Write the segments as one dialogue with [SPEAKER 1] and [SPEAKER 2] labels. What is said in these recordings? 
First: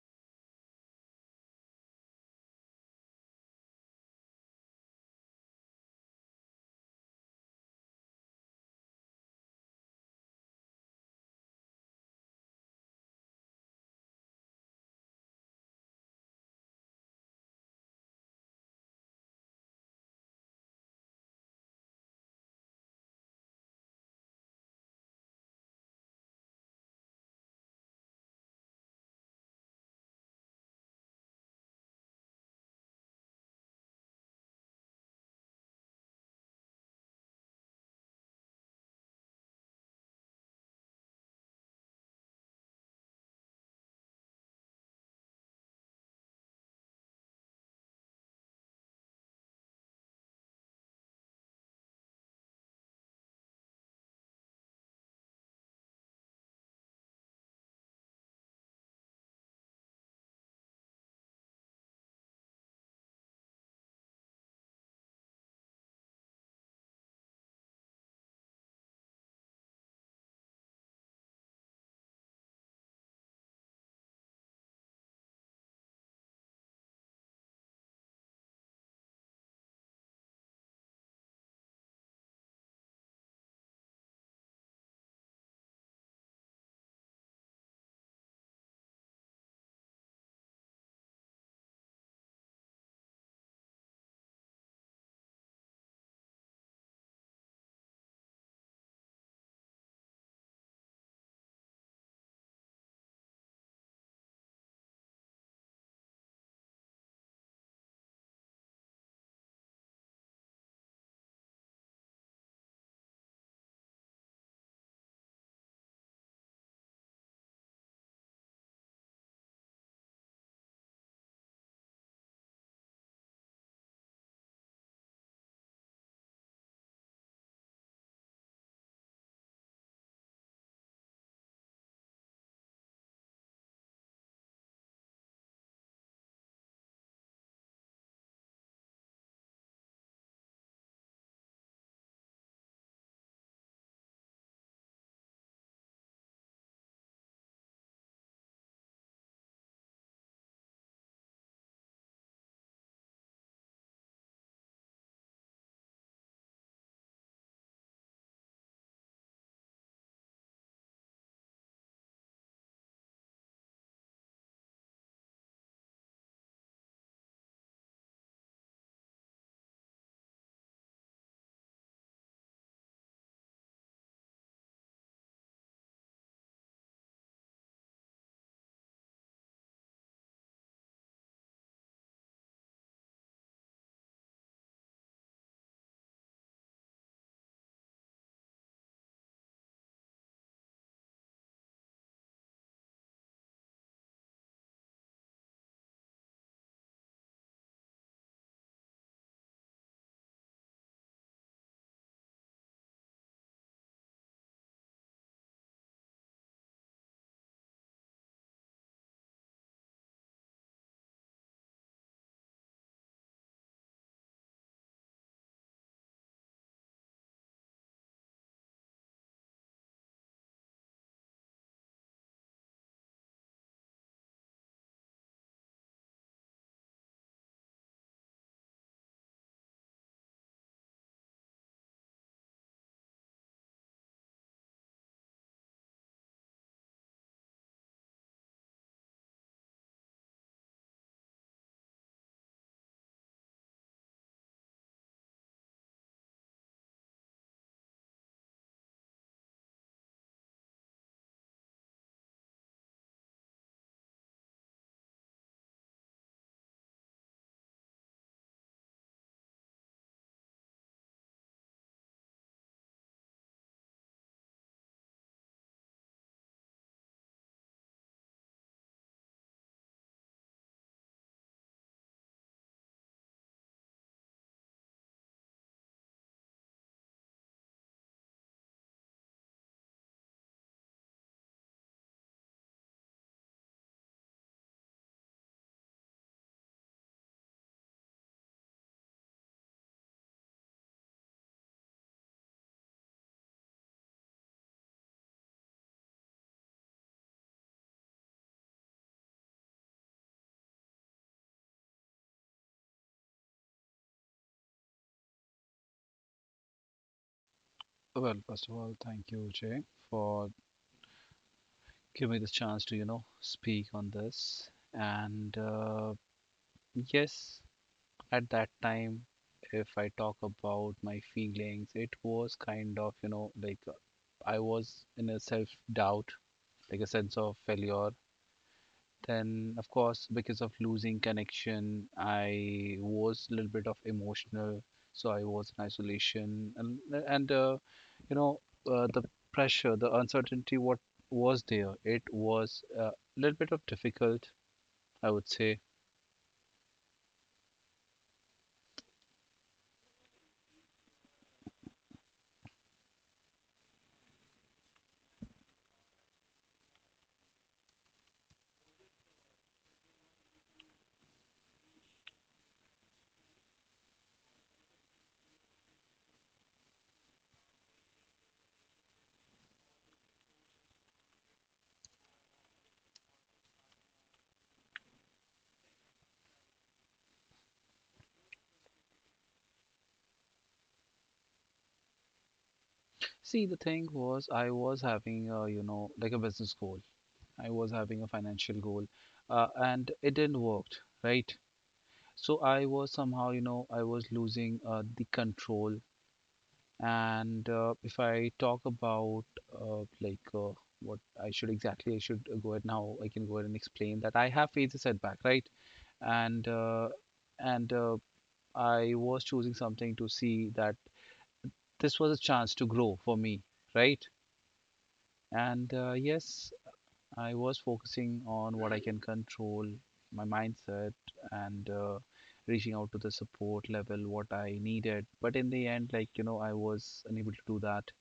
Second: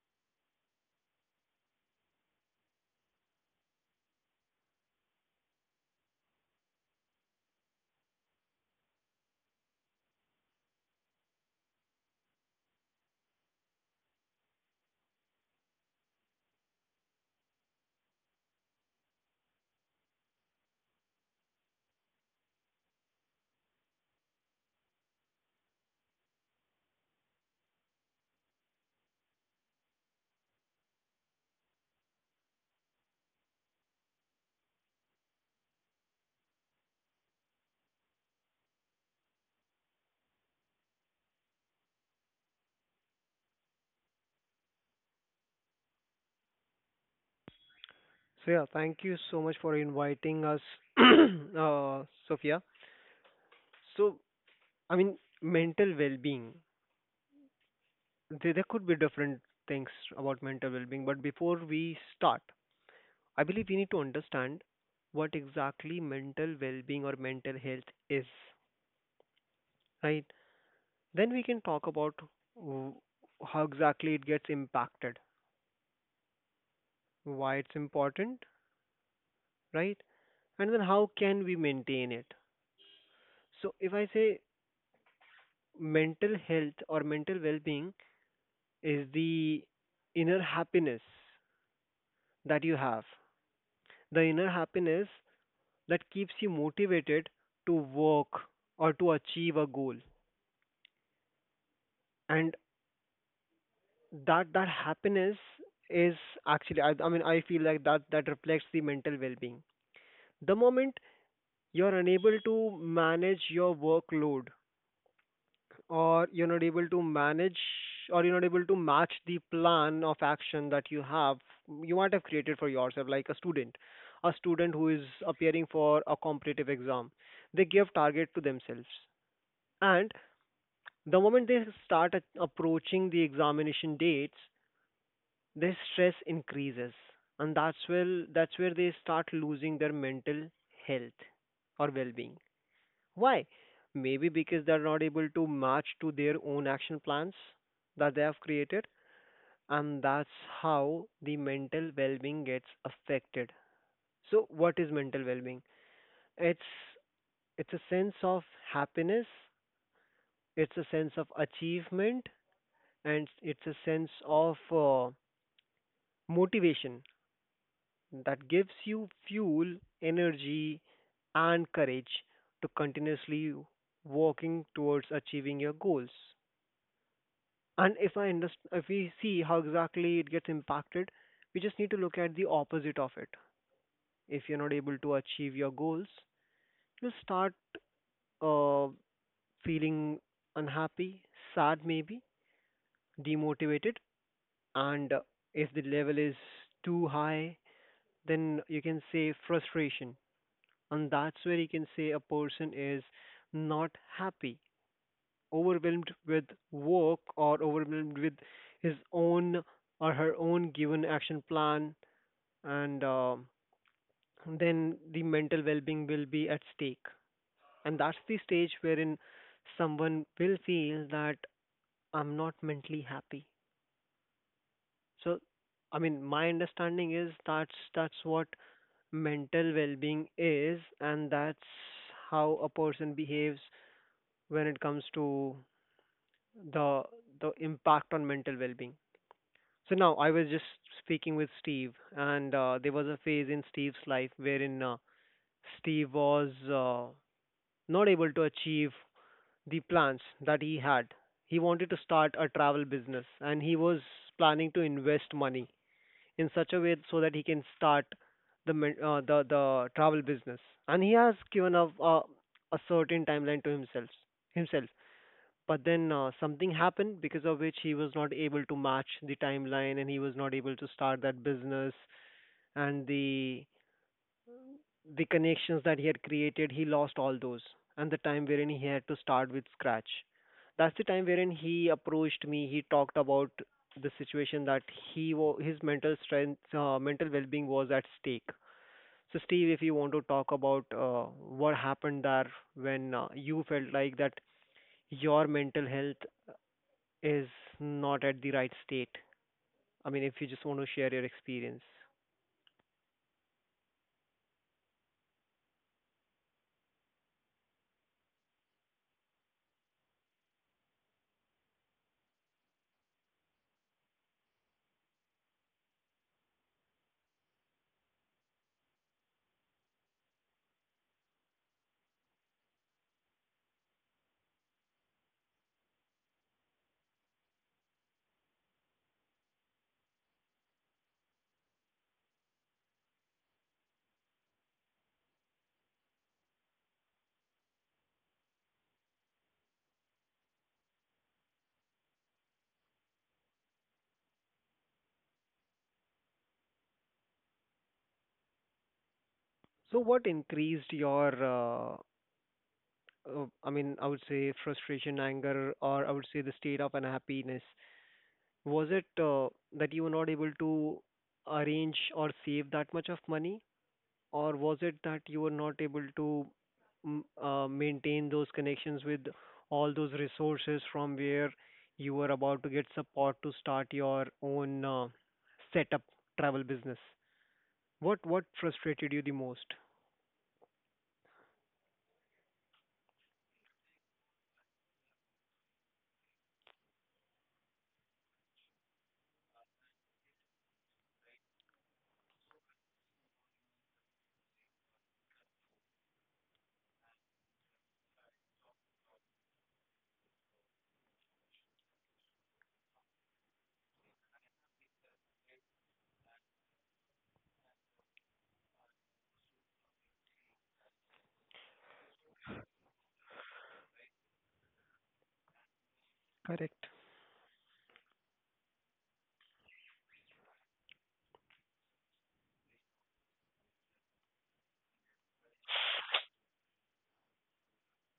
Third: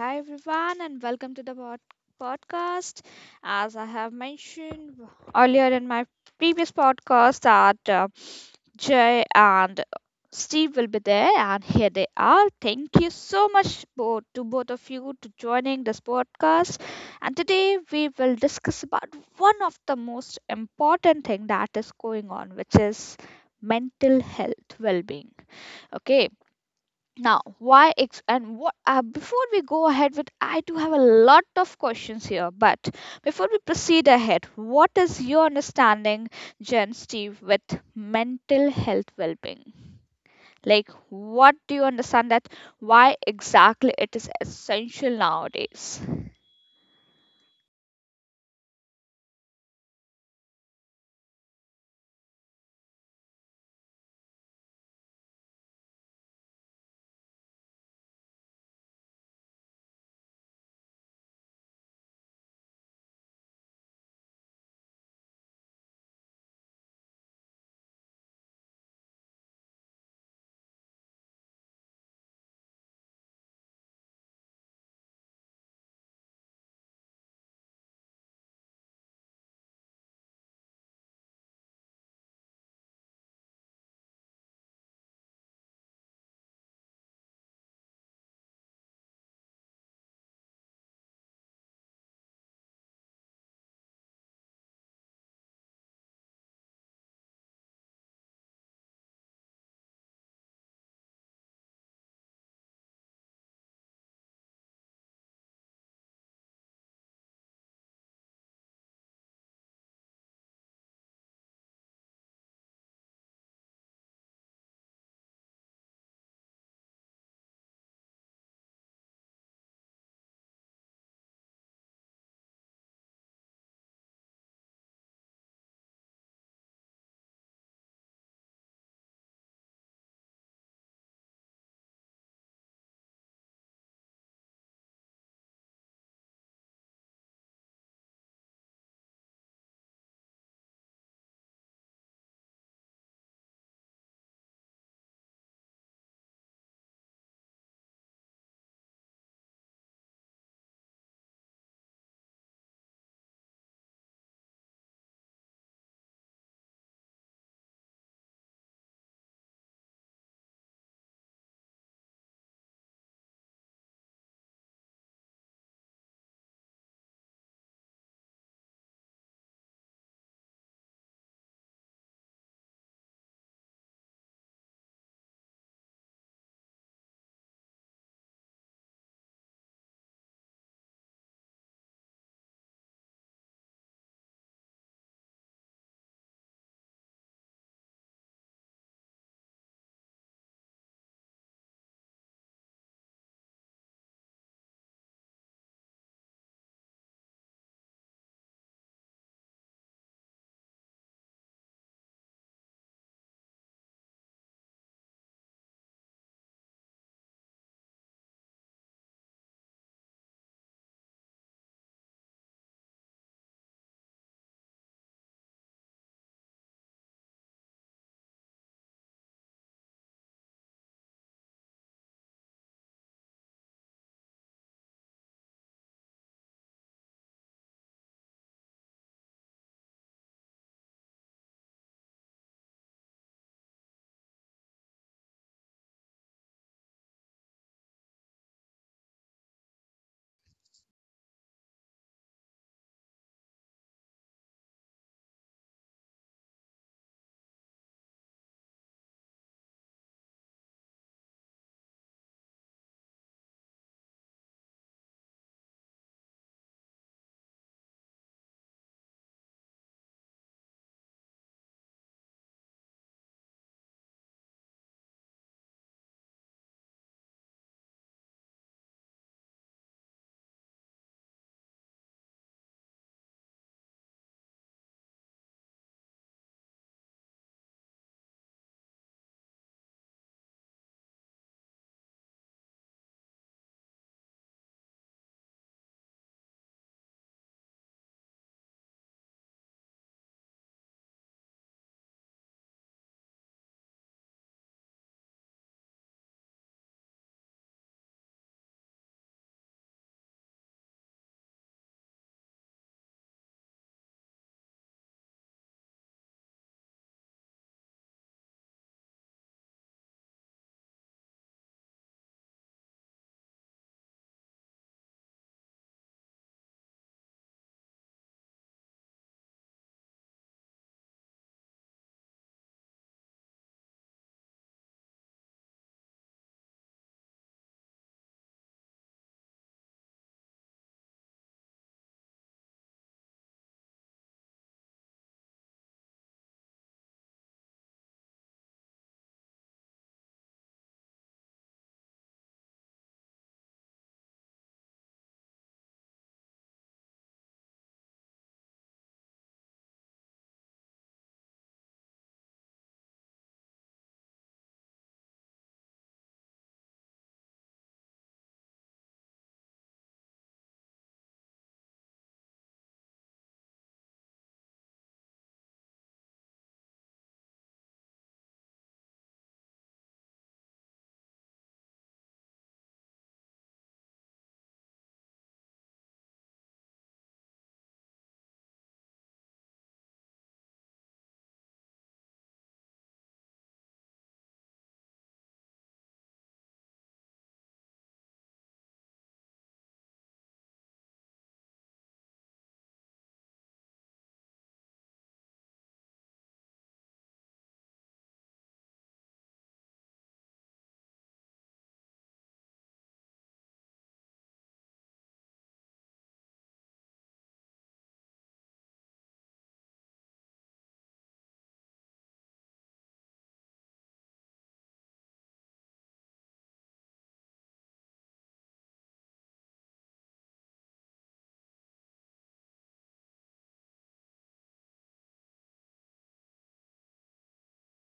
[SPEAKER 1] hi everyone, and welcome to the podcast. As I have mentioned earlier in my previous podcast, that Jay and Steve will be there, and here they are. Thank you so much both to both of you to joining this podcast. And today we will discuss about one of the most important thing that is going on, which is mental health well-being. Okay, now why ex- and what before we go ahead with, I do have a lot of questions here, but before we proceed ahead, what is your understanding, Jen, Steve, with mental health well-being? Like, what do you understand that why exactly it is essential nowadays?
[SPEAKER 2] So yeah, thank you so much for inviting us, Sophia. So mental well-being. There could be different things about mental well-being, but before we start, I believe we need to understand what exactly mental well-being or mental health is, right? Then we can talk about w- how exactly it gets impacted, why it's important, right? And then how can we maintain it? So if I say mental health or mental well-being is the inner happiness that you have. The inner happiness that keeps you motivated to work or to achieve a goal. And that happiness is actually I mean I feel like that reflects the mental well-being. The moment you're unable to manage your workload, or you're not able to manage, or you're not able to match the plan of action that you have, you might have created for yourself, like a student, a student who is appearing for a competitive exam. They give target to themselves, and the moment they start approaching the examination dates, their stress increases, and that's where they start losing their mental health or well-being. Why? Maybe because they're not able to match to their own action plans that they have created, and that's how the mental well-being gets affected. So, what is mental well-being? It's it's a sense of happiness, it's a sense of achievement, and it's a sense of motivation that gives you fuel, energy, and courage to continuously working towards achieving your goals. And if I underst- if we see how exactly it gets impacted, we just need to look at the opposite of it. If you're not able to achieve your goals, you'll start uh, feeling unhappy, sad, maybe demotivated, and if the level is too high, then you can say frustration, and that's where you can say a person is not happy, overwhelmed with work, or overwhelmed with his own or her own given action plan, and then the mental well-being will be at stake, and that's the stage wherein someone will feel that I'm not mentally happy. So my understanding is that's what mental well-being is, and that's how a person behaves when it comes to the the impact on mental well-being. So now I was just speaking with Steve, and there was a phase in Steve's life wherein Steve was not able to achieve the plans that he had. He wanted to start a travel business and he was planning to invest money in such a way so that he can start the men- the travel business. And he has given up a certain timeline to himself. But then something happened because of which he was not able to match the timeline and he was not able to start that business, and the connections that he had created, he lost all those. And the time wherein he had to start with scratch. That's the time wherein he approached me. He talked about the situation that his mental strength, mental well-being was at stake. So, Steve, if you want to talk about what happened there when you felt like that your mental health is not at the right state. I mean, if you just want to share your experience.
[SPEAKER 3] Well, first of all, thank you, Jay, for giving me the chance to, you know, speak on this. And yes, at that time, if I talk about my feelings, it was kind of, you know, I was in a self doubt, like a sense of failure. Then, of course, because of losing connection, I was a little bit of emotional. So I was in isolation, and and uh, you know uh, the pressure, the uncertainty, what was there? It was a little bit of difficult, I would say.
[SPEAKER 2] So, what increased your uh, I mean, I would say frustration, anger, or I would say the state of unhappiness? Was it that you were not able to arrange or save that much of money, or was it that you were not able to maintain those connections with all those resources from where you were about to get support to start your own setup travel business? What frustrated you the most?
[SPEAKER 3] See, the thing was, I was having a, you know, like a business goal. I was having a financial goal, and it didn't work, right? So I was somehow, you know, I was losing the control. And if I talk about uh, like uh, what I should exactly, I should go ahead now. I can go ahead and explain that I have faced a setback, right? And uh, and I was choosing something to see that this was a chance to grow for me, right? And yes,
[SPEAKER 2] Correct.
[SPEAKER 3] I was focusing on what I can control, my mindset, and reaching out to the support level what I needed. But in the end, like you know, I was unable to do that.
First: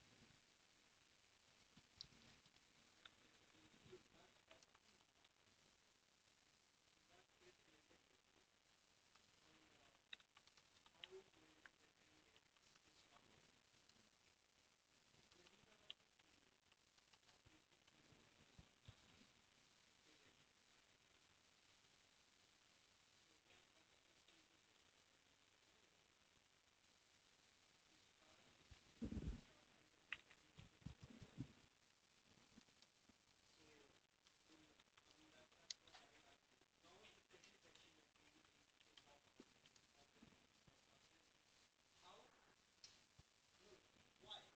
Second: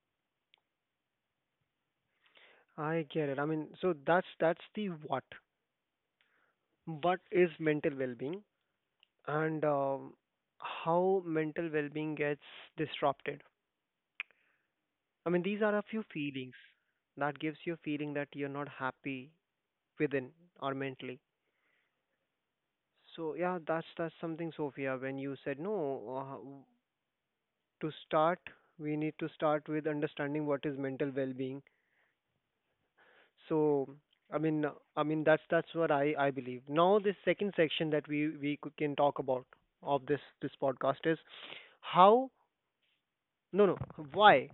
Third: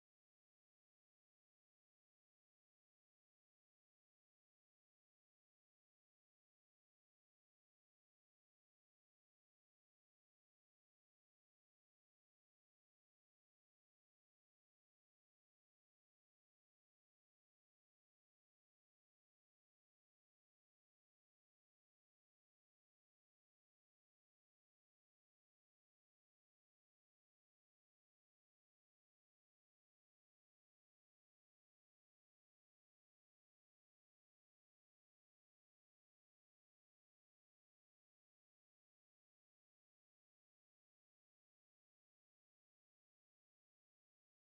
[SPEAKER 2] I get it. I mean, so that's the what. What is mental well-being, and how mental well-being gets disrupted. I mean, these are a few feelings that gives you a feeling that you're not happy within or mentally. So yeah, that's something, Sophia. When you said no, uh, w- to start, we need to start with understanding what is mental well-being. So I mean that's what I believe. Now this second section that we can talk about of this podcast is how. No, no. Why?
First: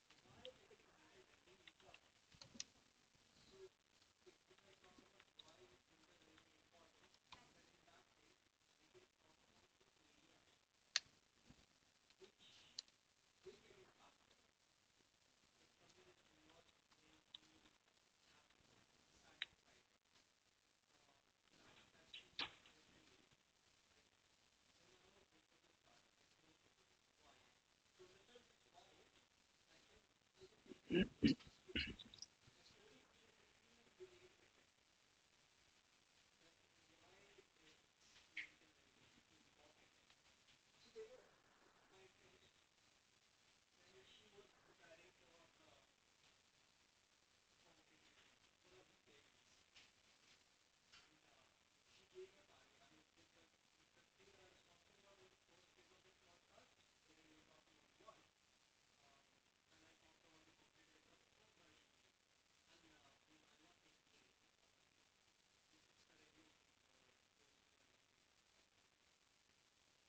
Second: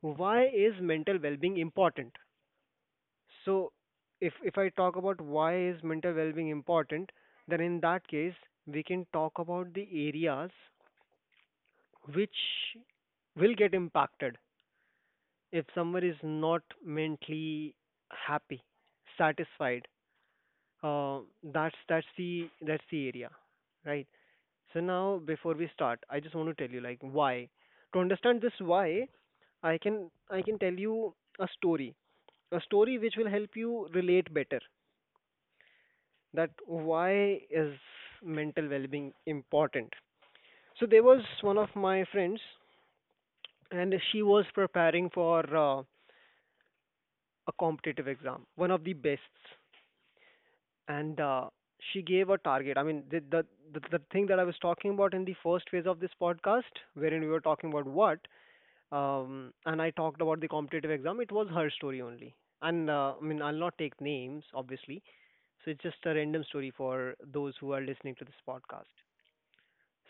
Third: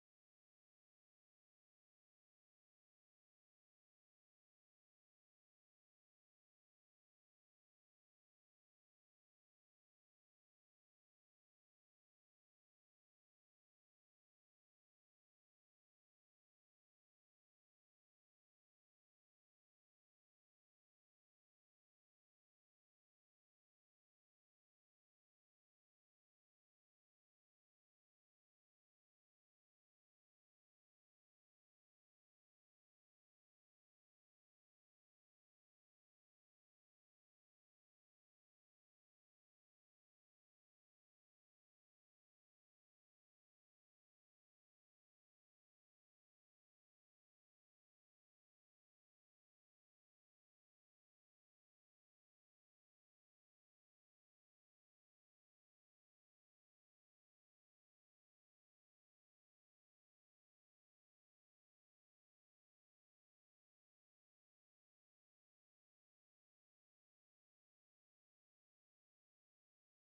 [SPEAKER 2] Why is mental well-being important? So, if I talk about why is mental well-being important, then in that case we can talk about the areas which will get impacted if someone is not mentally happy, satisfied. Uh, that's the area, right? So now before we start, I just want to tell you like why. To understand this why, I can tell you a story which will help you relate better that why is mental well-being important. So there was one of my friends, and she was preparing for a competitive exam, one of the best, and she gave a target. The thing that I was talking about in the first phase of this podcast wherein we were talking about what, and I talked about the competitive exam, it was her story only. And I'll not take names obviously. So it's just a random story for those who are listening to this podcast.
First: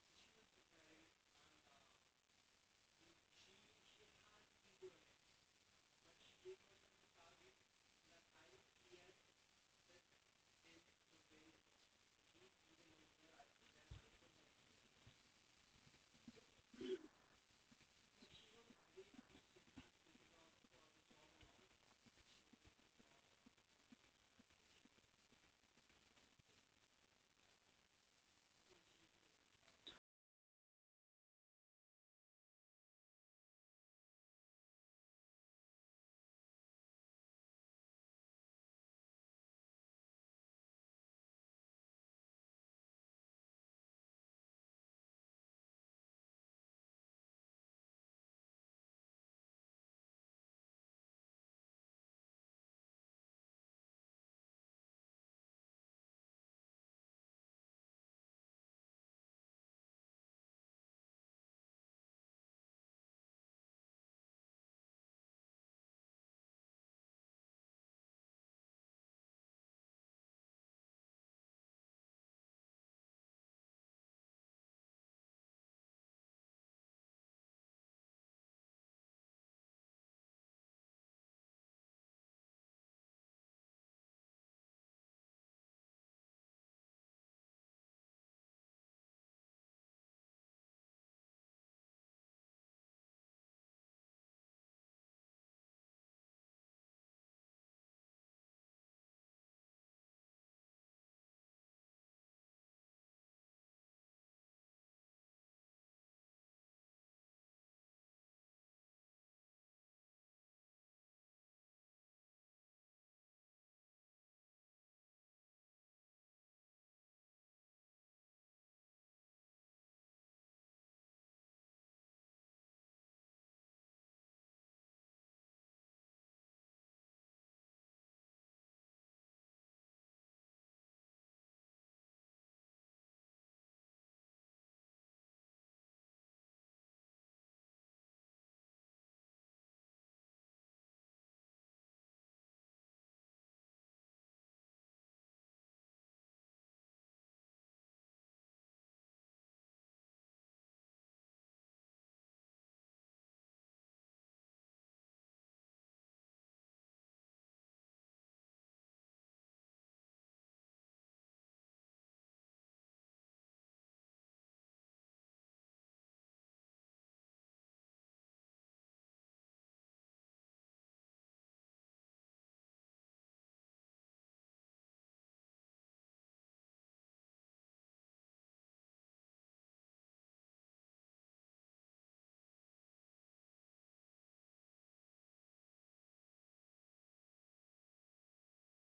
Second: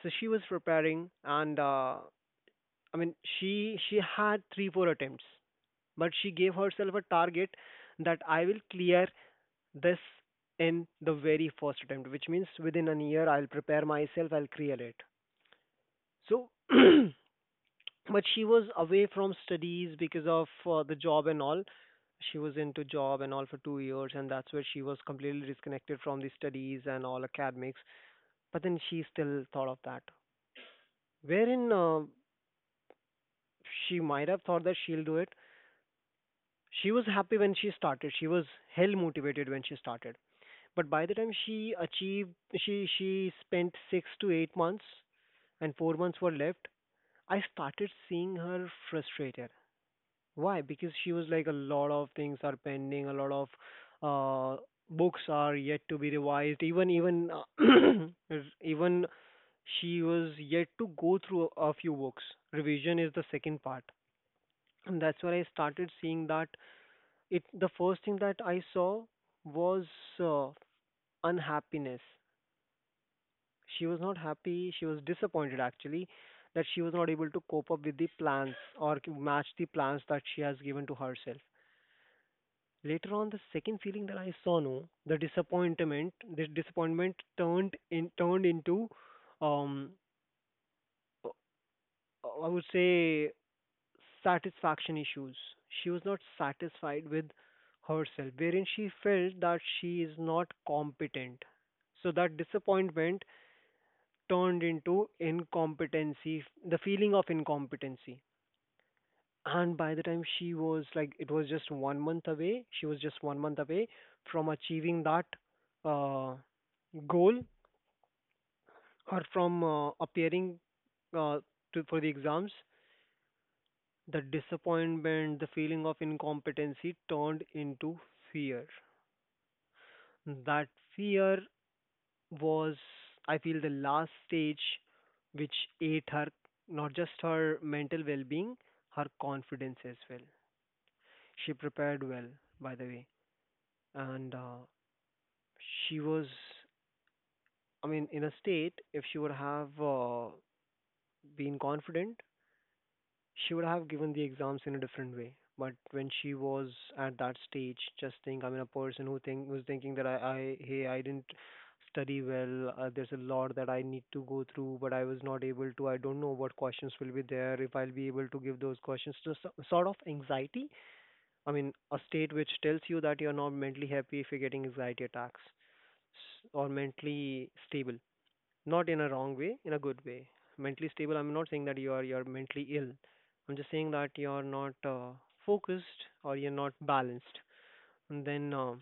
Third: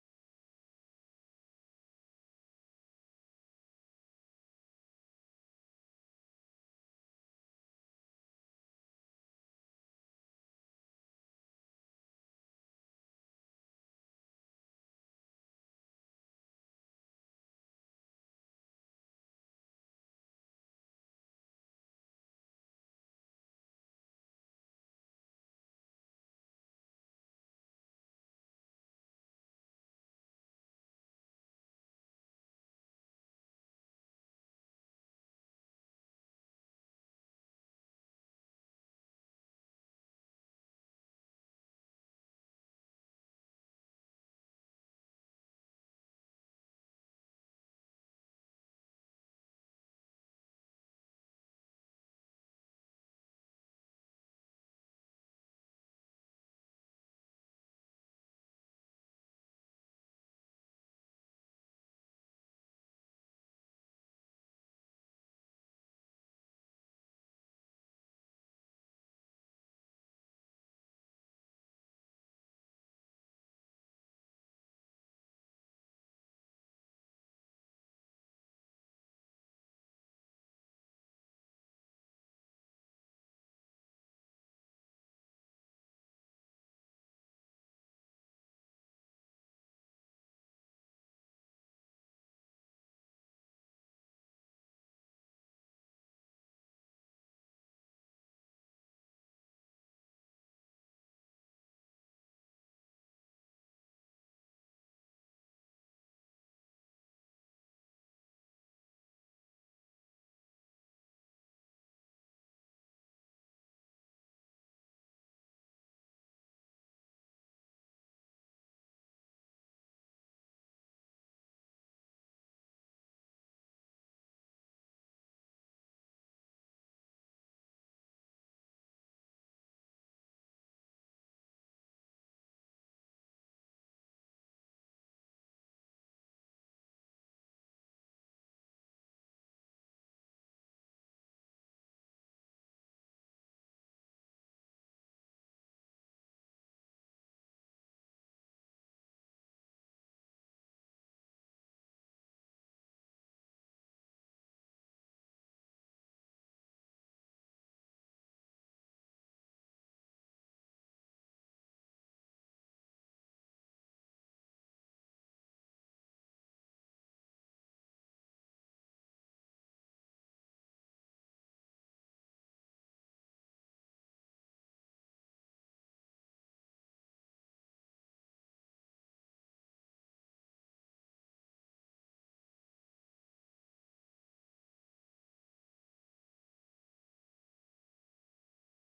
[SPEAKER 2] So she was preparing, and I mean, she had 3 4 attempts, but she gave herself a target that I will clear this in the very first attempt, which means within a year I'll prepare myself, I'll clear it. So, but she was away from studies because of the job and all. She was into job and all for 2 years, and that's where she was completely disconnected from the studies and all academics, but then she still thought of that. Wherein she might have thought that she'll do it. She was happy when she started. She was hell motivated when she started. But by the time she achieved, she spent 6 to 8 months, and 4 months were left. I started seeing her frustrated. Why? Because she was like a lot of things are pending. A lot of uh, books are yet to be revised. Even even even she was yet to go through a few books. Revision is the second part. And that's where I started seeing that it the first thing that I saw was uh, unhappiness. She was not happy, she was disappointed actually that she was not able to cope up with the plans or match the plans that she has given to herself. Later on, the second feeling that I saw, no, the disappointment, this disappointment turned in turned into, um, I would say satisfaction issues. She was not satisfied with herself, wherein she felt that she is not competent. So that disappointment turned into incompetency, the feeling of incompetency. And by the time she was like, it was just 1 month away, she was just 1 month away from achieving that uh, goal or from appearing uh, for the exams. The disappointment, the feeling of incompetency turned into fear. That fear was, I feel, the last stage which ate her, not just her mental well being, her confidence as well. She prepared well, by the way. And she was, I mean, in a state, if she would have been confident, she would have given the exams in a different way. But when she was at that stage, just think, I mean, a person who's thinking that I hey, I didn't study well. There's a lot that I need to go through, but I was not able to. I don't know what questions will be there. If I'll be able to give those questions, just sort of anxiety. I mean, a state which tells you that you're not mentally happy if you're getting anxiety attacks or mentally stable, not in a wrong way, in a good way. Mentally stable, I'm not saying that you are, you're mentally ill. I'm just saying that you're not focused or you're not balanced. And then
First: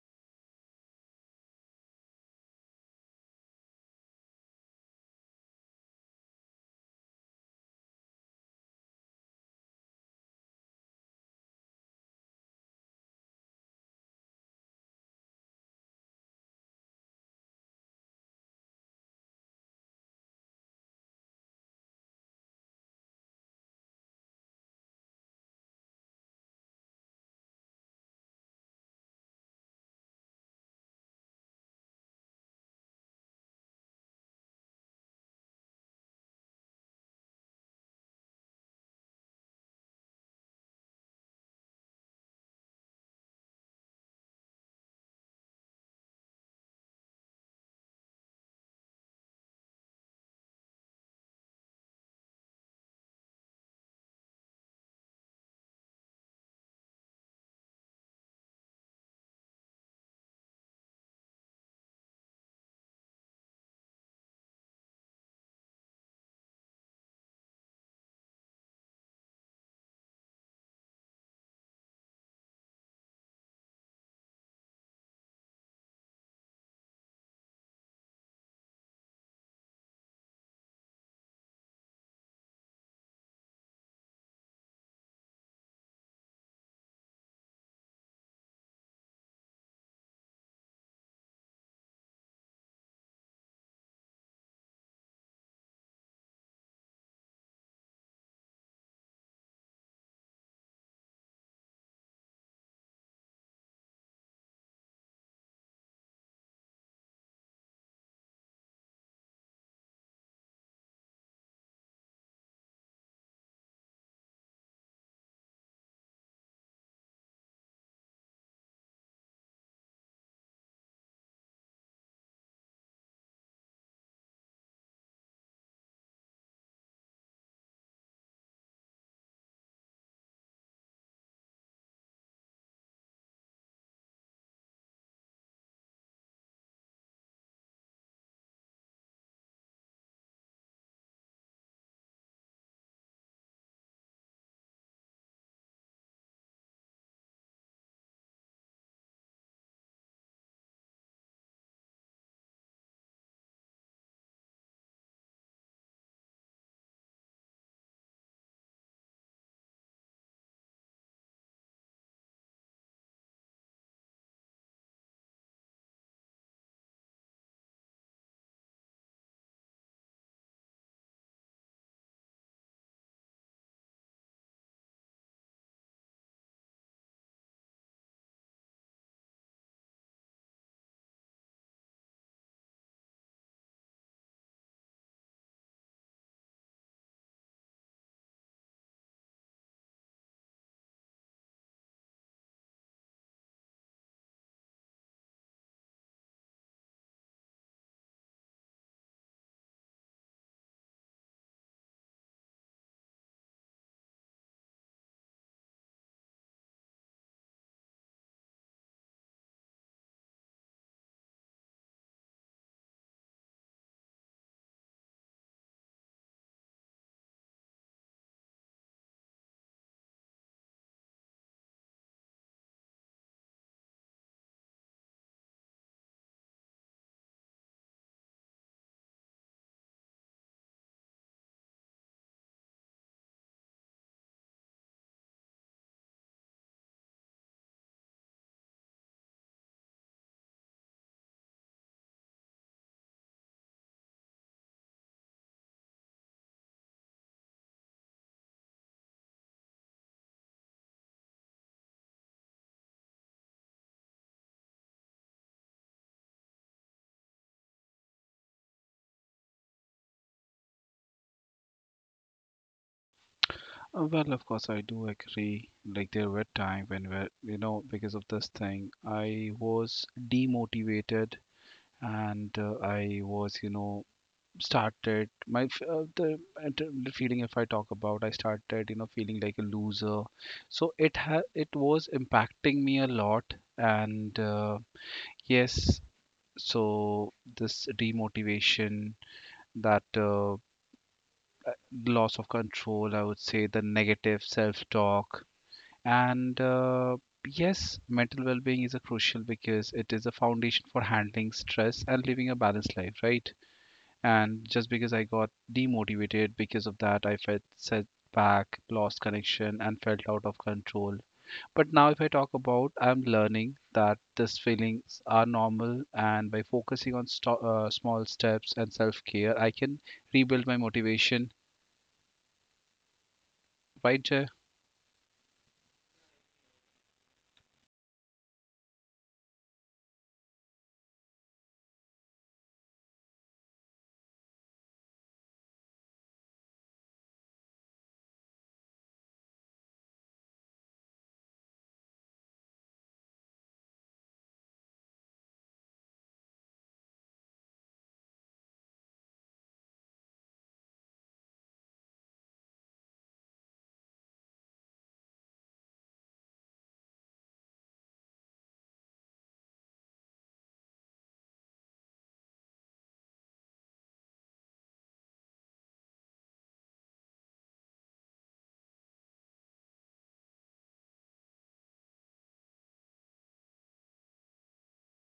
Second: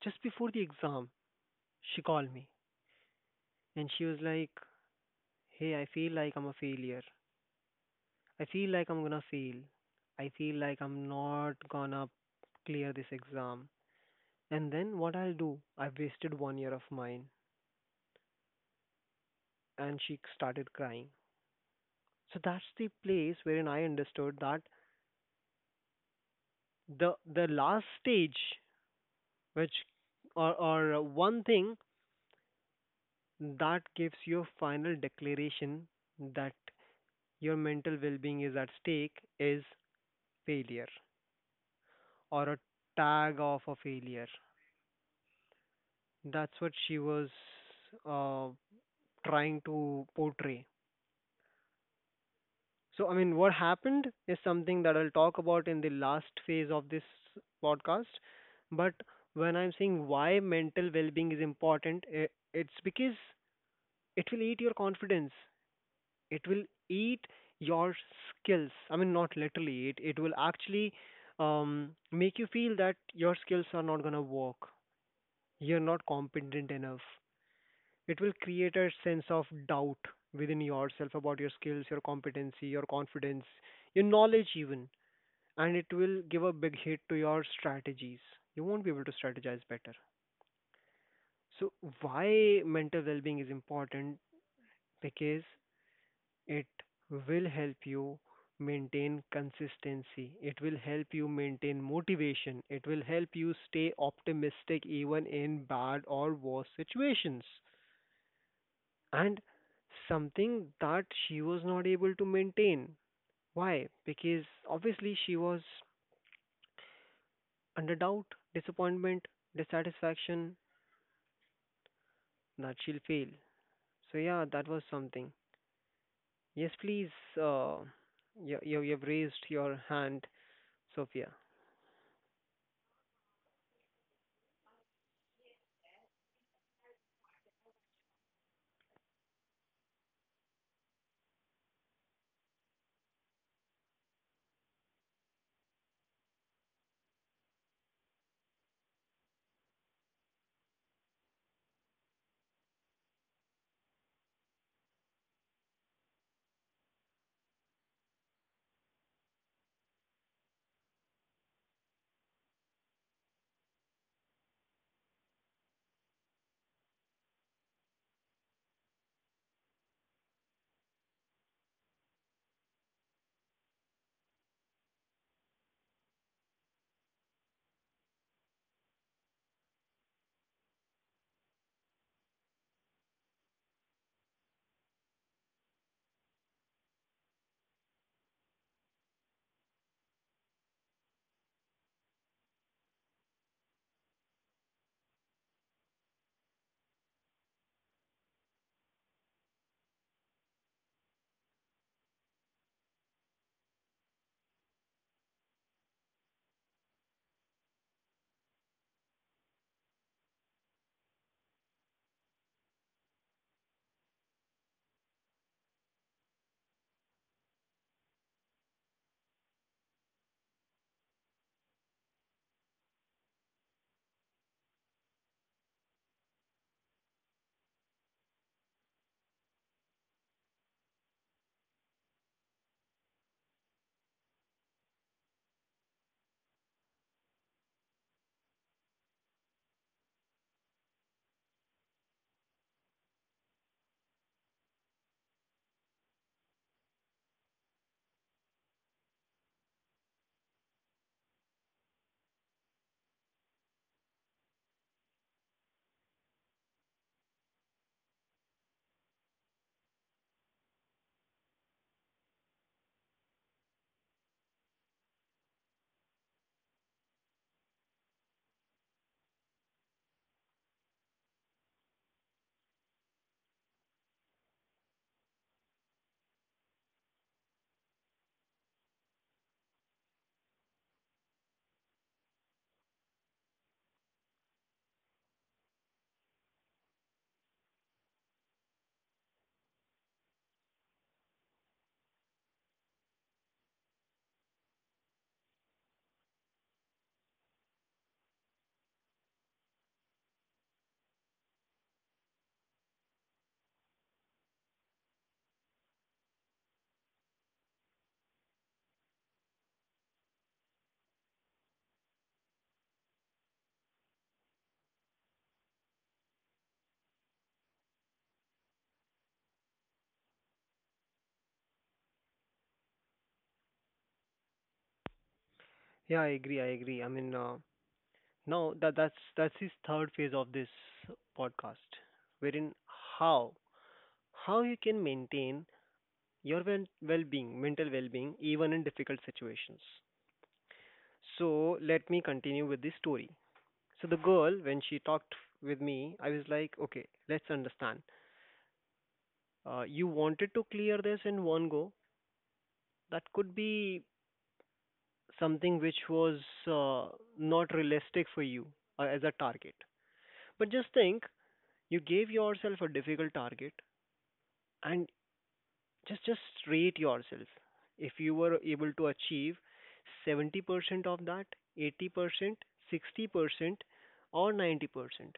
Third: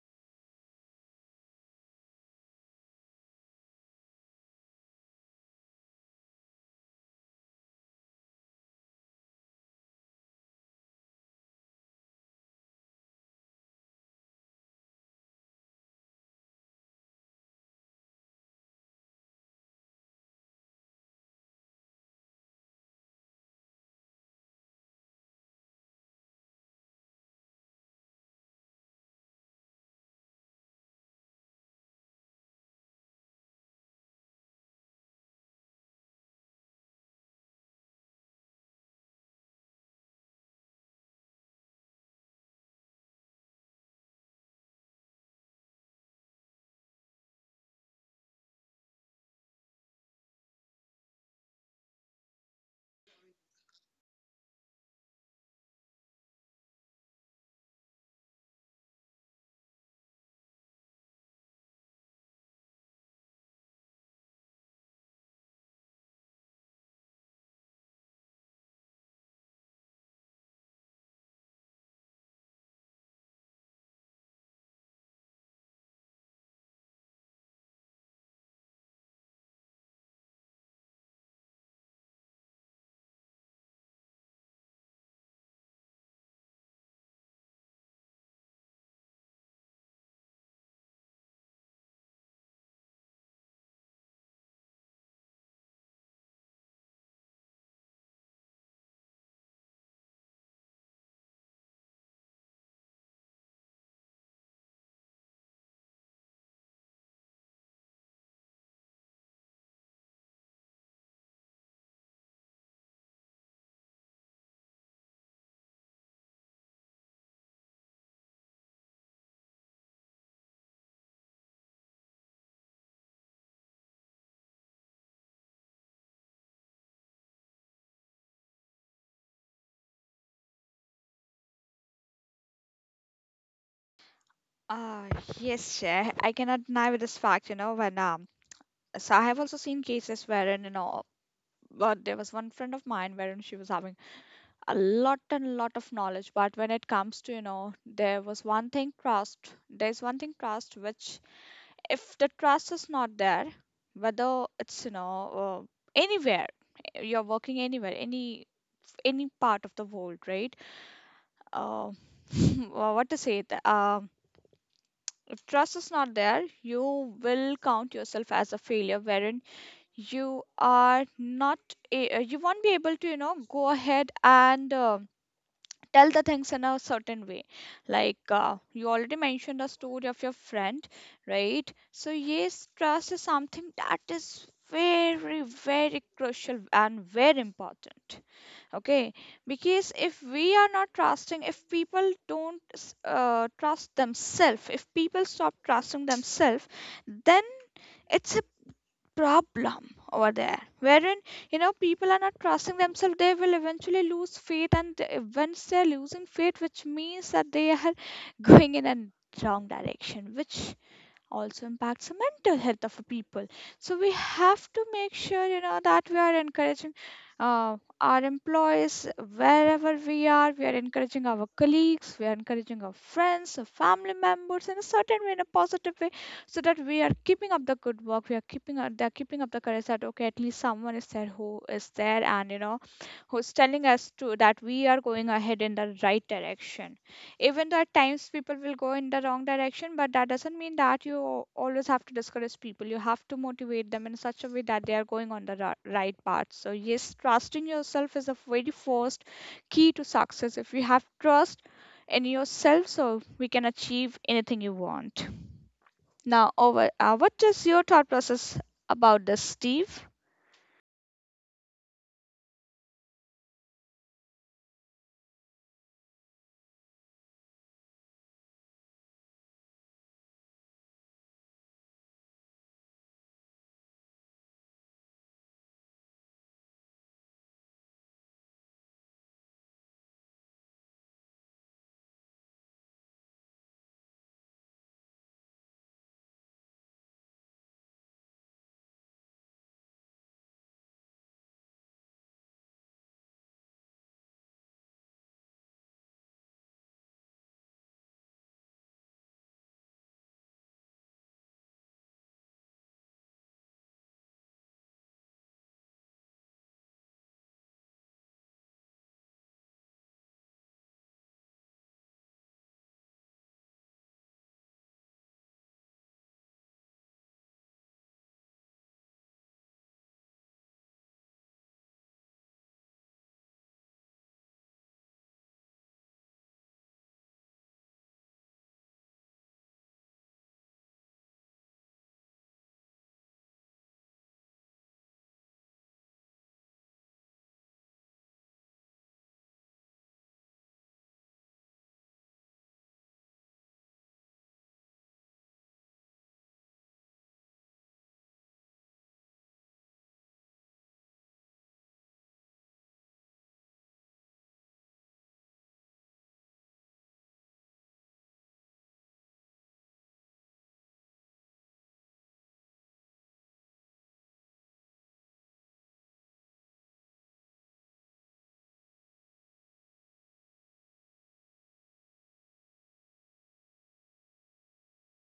[SPEAKER 2] just before the exam she called me and she was like, "Hey, I feel like I'm a failure. I feel like I'm gonna fail. I feel like I'm not gonna clear this exam. And then what I'll do? I've wasted 1 year of mine." And she started crying. So that's the place wherein I understood that the last stage which, or one thing that gives your final declaration that your mental well-being is at stake, is failure or a tag of a failure. That's what she was uh, trying to portray. So I mean, what happened is something that I'll talk about in the last phase of this podcast. But when I'm saying why mental well-being is important, it's because it will eat your confidence. It will eat your skills. I mean, not literally, it will actually make you feel that your skills are not going to work, you're not competent enough. It will create a sense of doubt within yourself about your skills, your competency, your confidence, your knowledge even. And it will give a big hit to your strategies. You won't be able to strategize better. So, why mental well-being is important, because it will help you maintain consistency. It will help you maintain motivation. It will help you stay optimistic even in bad or worse situations. And something that she was not able to maintain. Why? Because obviously she was under doubt, disappointment, dissatisfaction that she'll fail. So, yeah, that was something. Yes, please. Uh, you've raised your hand, Sophia.
[SPEAKER 1] Uh, yes, Chair. I cannot deny with this fact, you know, when so I have also seen cases wherein, you know, but there was one friend of mine wherein she was having a lot and lot of knowledge, but when it comes to, you know, there was one thing trust there's one thing, trust, which if the trust is not there, whether it's, you know, anywhere, you're working anywhere, any part of the world, right? uh, wha- what to say th- If trust is not there, you will count yourself as a failure, wherein you are not you won't be able to, you know, go ahead and, tell the things in a certain way, like, you already mentioned the story of your friend, right? So yes, trust is something that is very, very crucial and very important. Okay, because if we are not trusting, if people don't trust themselves, if people stop trusting themselves, then it's a problem over there, wherein, you know, people are not trusting themselves, they will eventually lose faith, and once they're losing faith, which means that they are going in a wrong direction, which also impacts the mental health of a people. So we have to make sure, you know, that we are encouraging our employees, wherever we are, we are encouraging our colleagues, we are encouraging our friends, our family members, in a certain way, in a positive way, so that we are keeping up the good work we are keeping up they are keeping up the courage that, okay, at least someone is there who is there, and, you know, who's telling us to that we are going ahead in the right direction. Even at times people will go in the wrong direction, but that doesn't mean that you always have to discourage people. You have to motivate them in such a way that they are going on the right path. So yes, trusting yourself is the very first key to success. If you have trust in yourself, so we can achieve anything you want. Now over, what is your thought process about this, Steve?
[SPEAKER 3] Well, of course, I do agree. Like there were times when, where, you know, because of this thing, I was demotivated and I was, you know, started the feeling if I talk about, I started, you know, feeling like a loser. So it was impacting me a lot, and yes, so this demotivation that loss of control, I would say the negative self-talk. And yes, mental well being is a crucial because it is a foundation for handling stress and living a balanced life, right? And just because I got demotivated because of that, I felt set back, lost connection, and felt out of control. But now, if I talk about, I'm learning that these feelings are normal, and by focusing on small steps and self care, I can rebuild my motivation. Right, Jay?
[SPEAKER 2] Yeah, I agree. I agree. I mean, now that that's his third phase of this podcast, wherein how how you can maintain your well-being, mental well-being, even in difficult situations. So let me continue with this story. So the girl, when she talked with me, I was like, okay, let's understand. You wanted to clear this in one go. That could be something which was uh, not realistic for you as a target. But just think, you gave yourself a difficult target, and just rate yourself. If you were able to achieve 70% of that, 80%, 60%, or 90%,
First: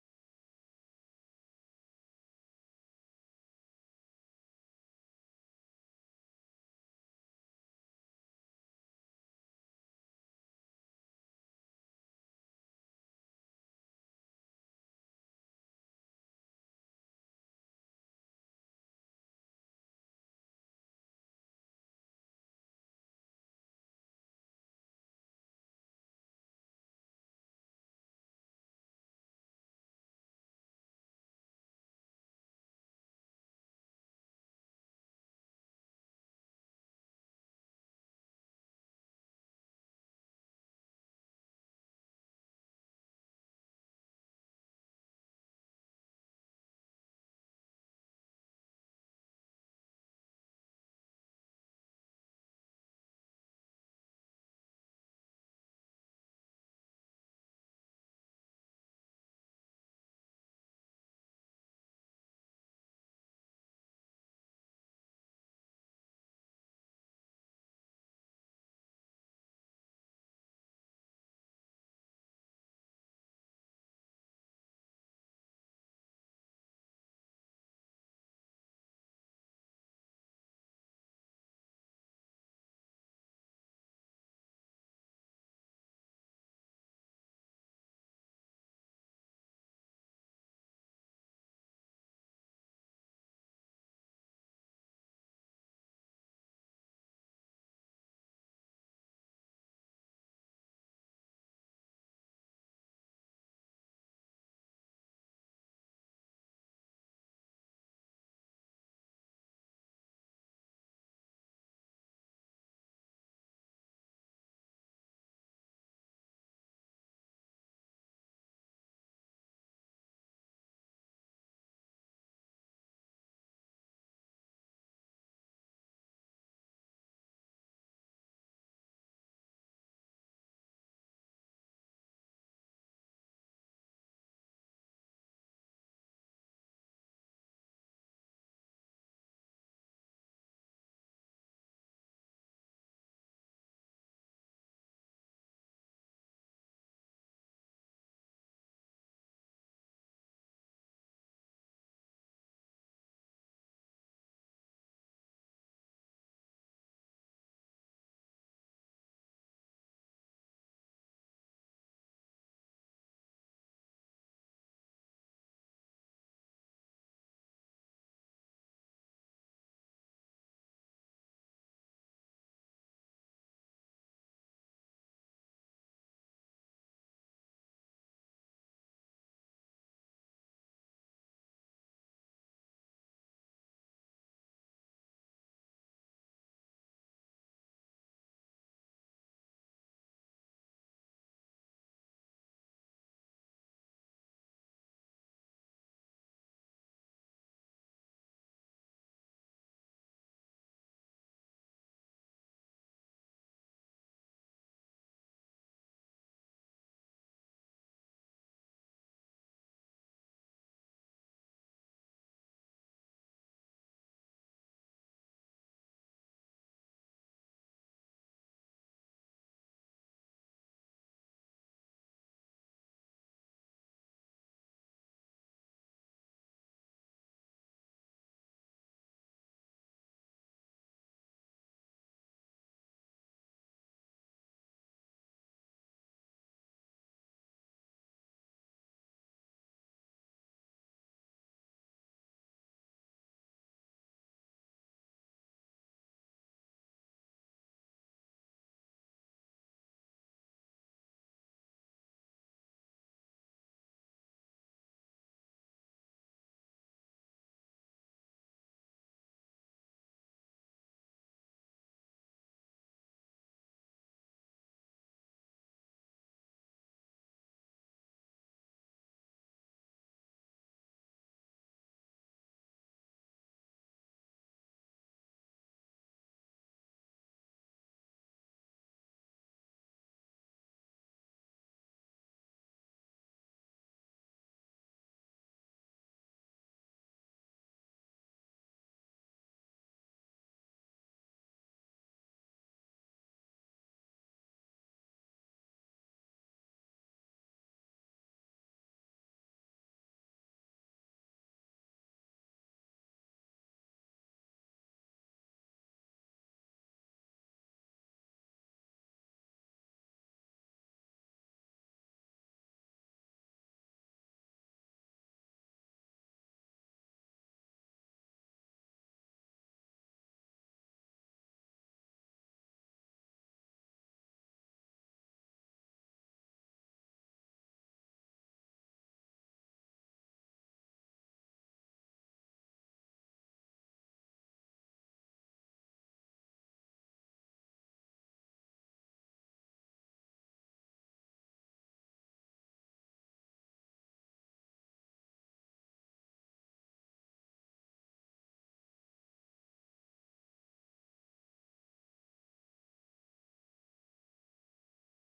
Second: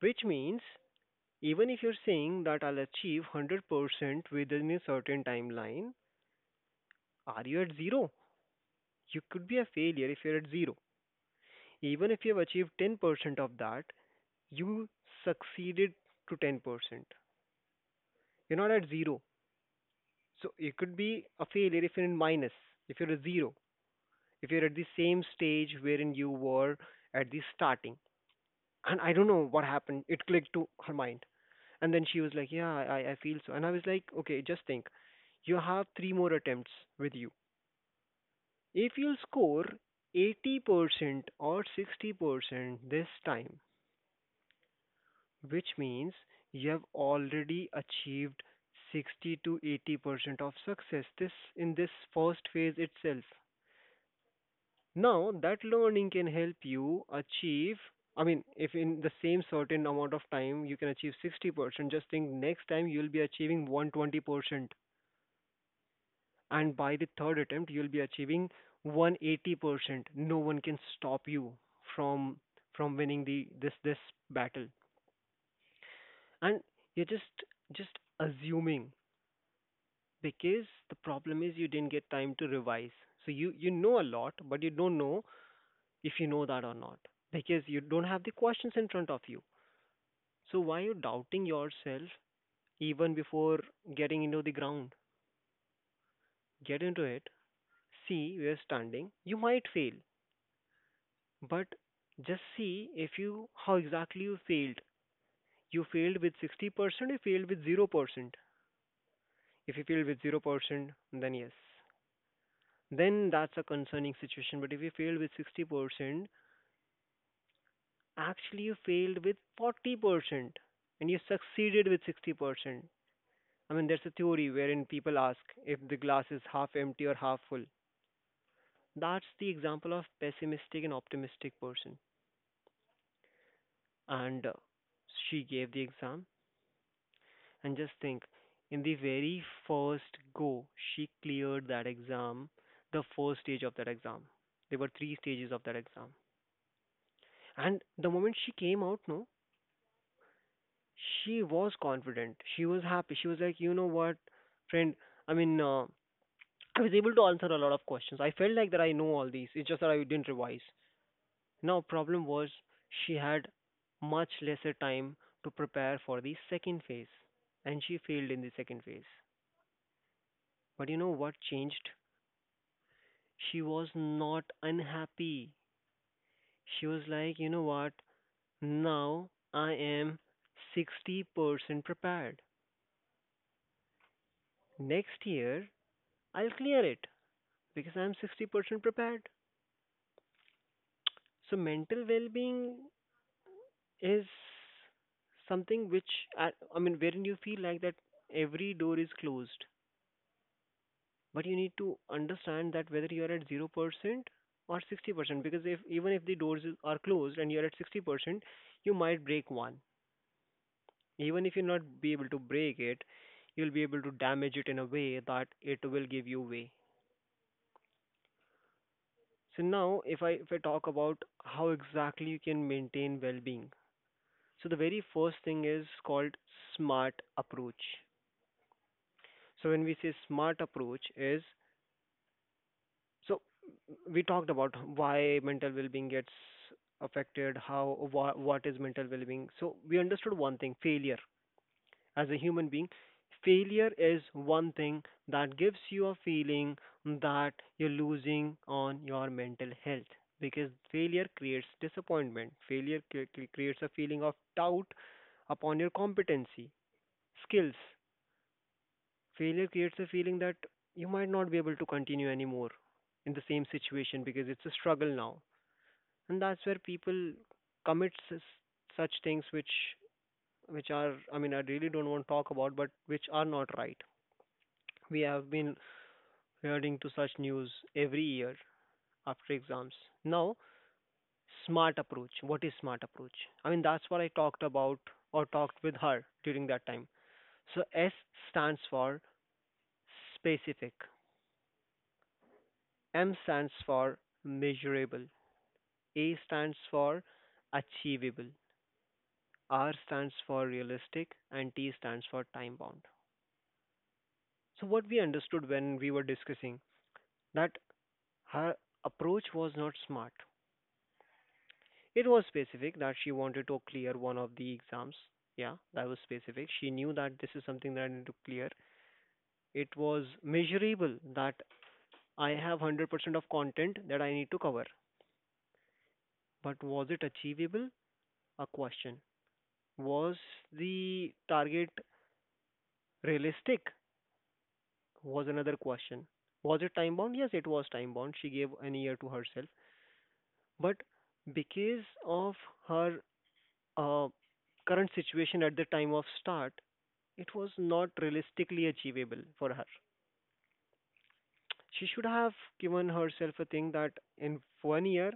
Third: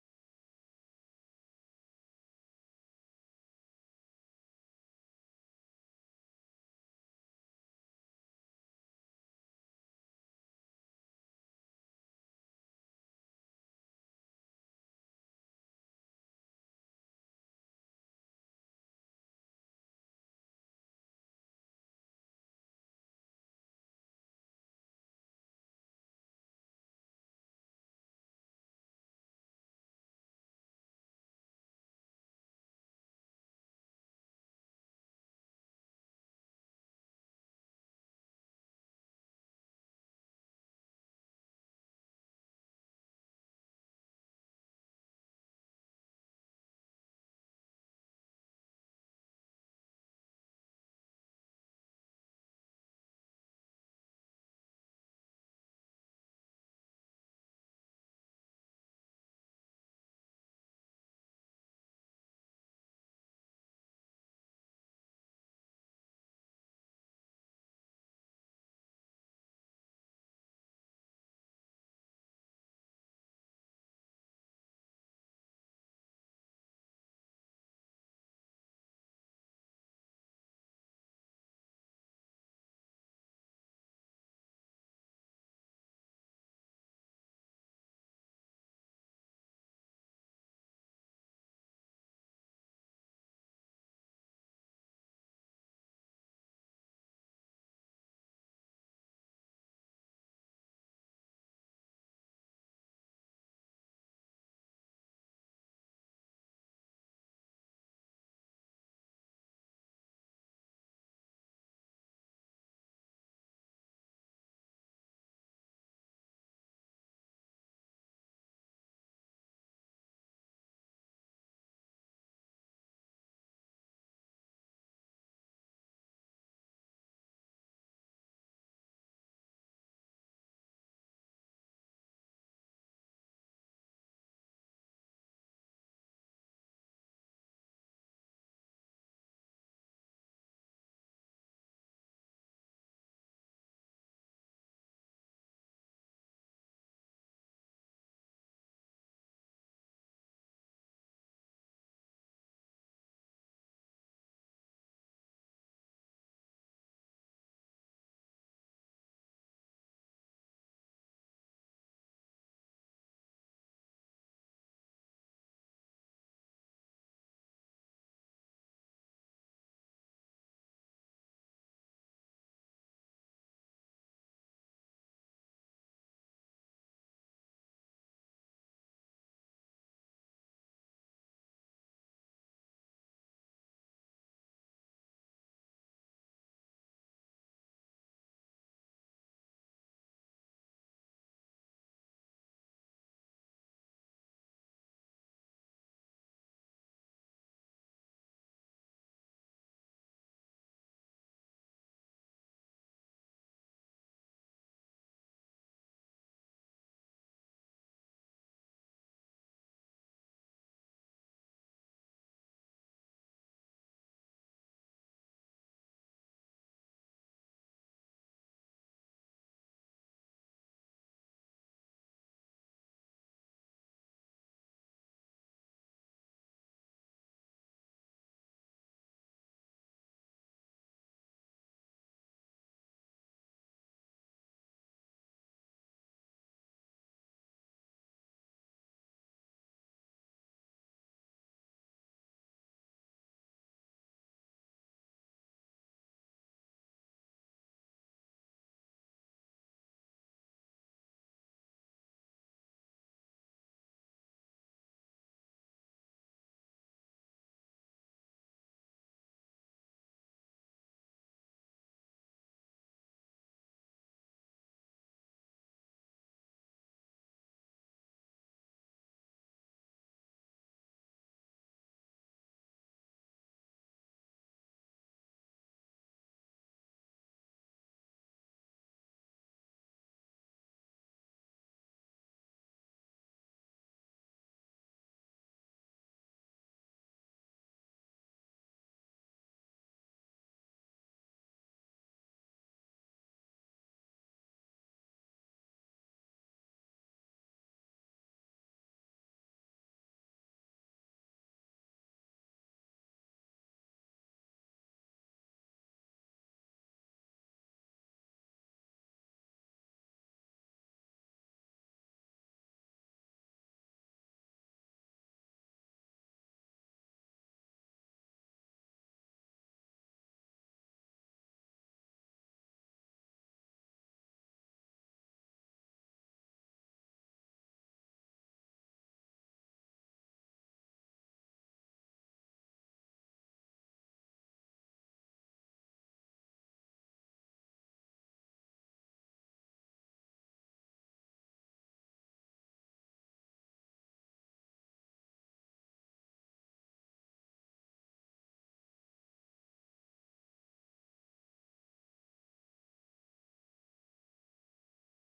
[SPEAKER 2] which means even if you're saying that I'll achieve 100% within a certain timeline, are you at zero? You could be a failure if you're at zero. Even if you've achieved 10% of that, you succeeded to 10%. You're not at zero. So it could be a failure if you're in minus, if you're a zero, if you're at the same stage wherein you were at the starting. And I don't know what happened. It clicked to her mind. And then she was like, "Yeah, I feel so." And I was like, "Okay, just think. You have three more attempts with you. If you'll score 80% or 60% this time, which means you have already achieved 60 to 80% of success this in this first phase itself." Now, that learning can help you achieve, I mean, if in the same certain amount of time you can achieve 60%, just think, next time you'll be achieving 120%. And by the third attempt, you'll be achieving 180%. No one can stop you from from winning the this battle. And you're just assuming, because the problem is you didn't get time to revise. So you know a lot, but you don't know if you know that or not, because you don't have the questions in front of you. So why you doubting yourself even before getting into the ground? Get into it. See where you're standing. You might fail, but just see if you, how exactly you failed. You failed with 60%? You failed with 0%? If you failed with 0%, then yes, then that's a concerning situation. But if you failed with 60%, actually you failed with 40% and you succeeded with 60%. I mean, there's a theory wherein people ask if the glass is half empty or half full. That's the example of pessimistic and optimistic person. And she gave the exam. And just think, in the very first go, she cleared that exam, the first stage of that exam. There were three stages of that exam. And the moment she came out, no, she was confident. She was happy. She was like, you know what, friend, I mean, I was able to answer a lot of questions. I felt like that I know all these. It's just that I didn't revise. Now, problem was, she had much lesser time to prepare for the second phase, and she failed in the second phase. But you know what changed? She was not unhappy. She was like, you know what? Now I am 60% prepared. Next year, I'll clear it because I'm 60% prepared. So mental well-being is something which I mean, wherein you feel like that every door is closed, but you need to understand that whether you are at 0% or 60%, because if, even if the are closed and you are at 60%, you might break one. Even if you not be able to break it, you'll be able to damage it in a way that it will give you way. So now, if I talk about how exactly you can maintain well-being, so the very first thing is called smart approach. So when we say smart approach is, so we talked about why mental well-being gets affected, how what is mental well-being. So we understood one thing: failure. As a human being, failure is one thing that gives you a feeling that you're losing on your mental health, because failure creates disappointment. Failure creates a feeling of doubt upon your competency, skills. Failure creates a feeling that you might not be able to continue anymore in the same situation because it's a struggle now. And that's where people commit such things which are, I mean, I really don't want to talk about, but which are not right. We have been hearing to such news every year after exams. Now, smart approach. What is smart approach? I mean, that's what I talked about or talked with her during that time. So S stands for specific. M stands for measurable, A stands for achievable, R stands for realistic, and T stands for time bound. So, what we understood when we were discussing that her approach was not smart. It was specific that she wanted to clear one of the exams. Yeah, that was specific. She knew that this is something that I need to clear. It was measurable that I have 100% of content that I need to cover. But was it achievable? A question. Was the target realistic? Was another question. Was it time bound? Yes, it was time bound. She gave an year to herself. But because of her uh, current situation at the time of start, it was not realistically achievable for her. She should have given herself a thing that in 1 year,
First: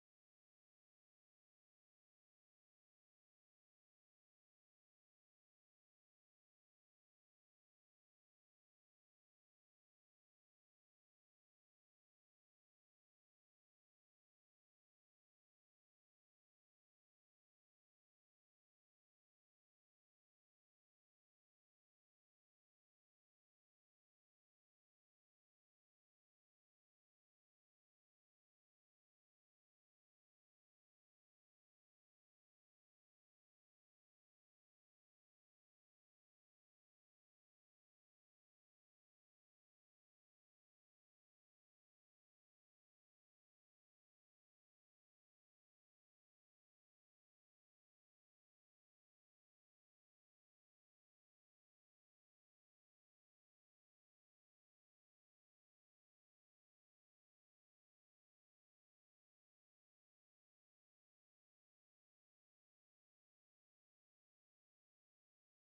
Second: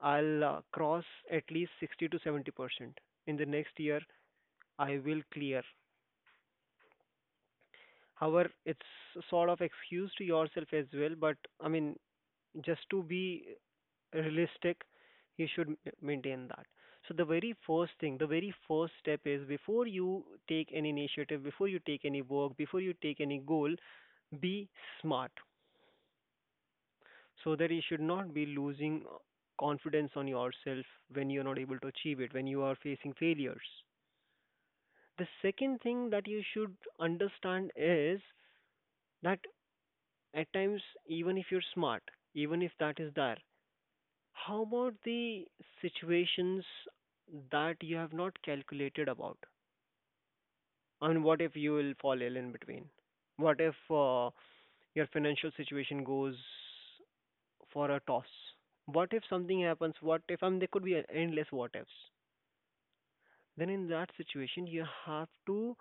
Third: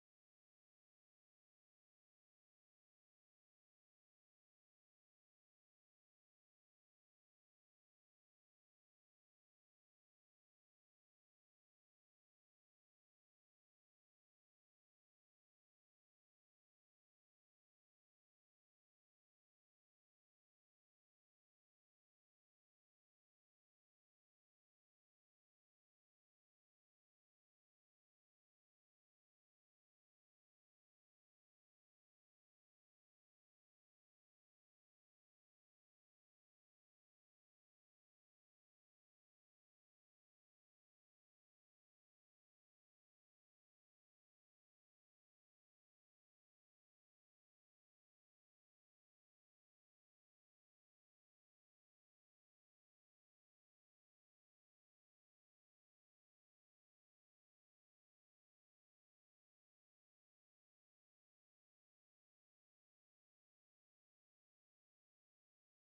[SPEAKER 2] I'll cross at least 60 to 70%. In the next year, I will clear. However, it's sort of excuse to yourself as well. But I mean, just to be realistic, you should maintain that. So the very first thing, the very first step is, before you take any initiative, before you take any work, before you take any goal, be smart, so that you should not be losing confidence on yourself when you're not able to achieve it, when you are facing failures. The second thing that you should understand is that at times, even if you're smart, even if that is there, how about the situations that you have not calculated about? I mean, what if you will fall ill in between? What if your financial situation goes for a toss? What if something happens? What if, I mean, there could be endless what ifs. Then in that situation, you have to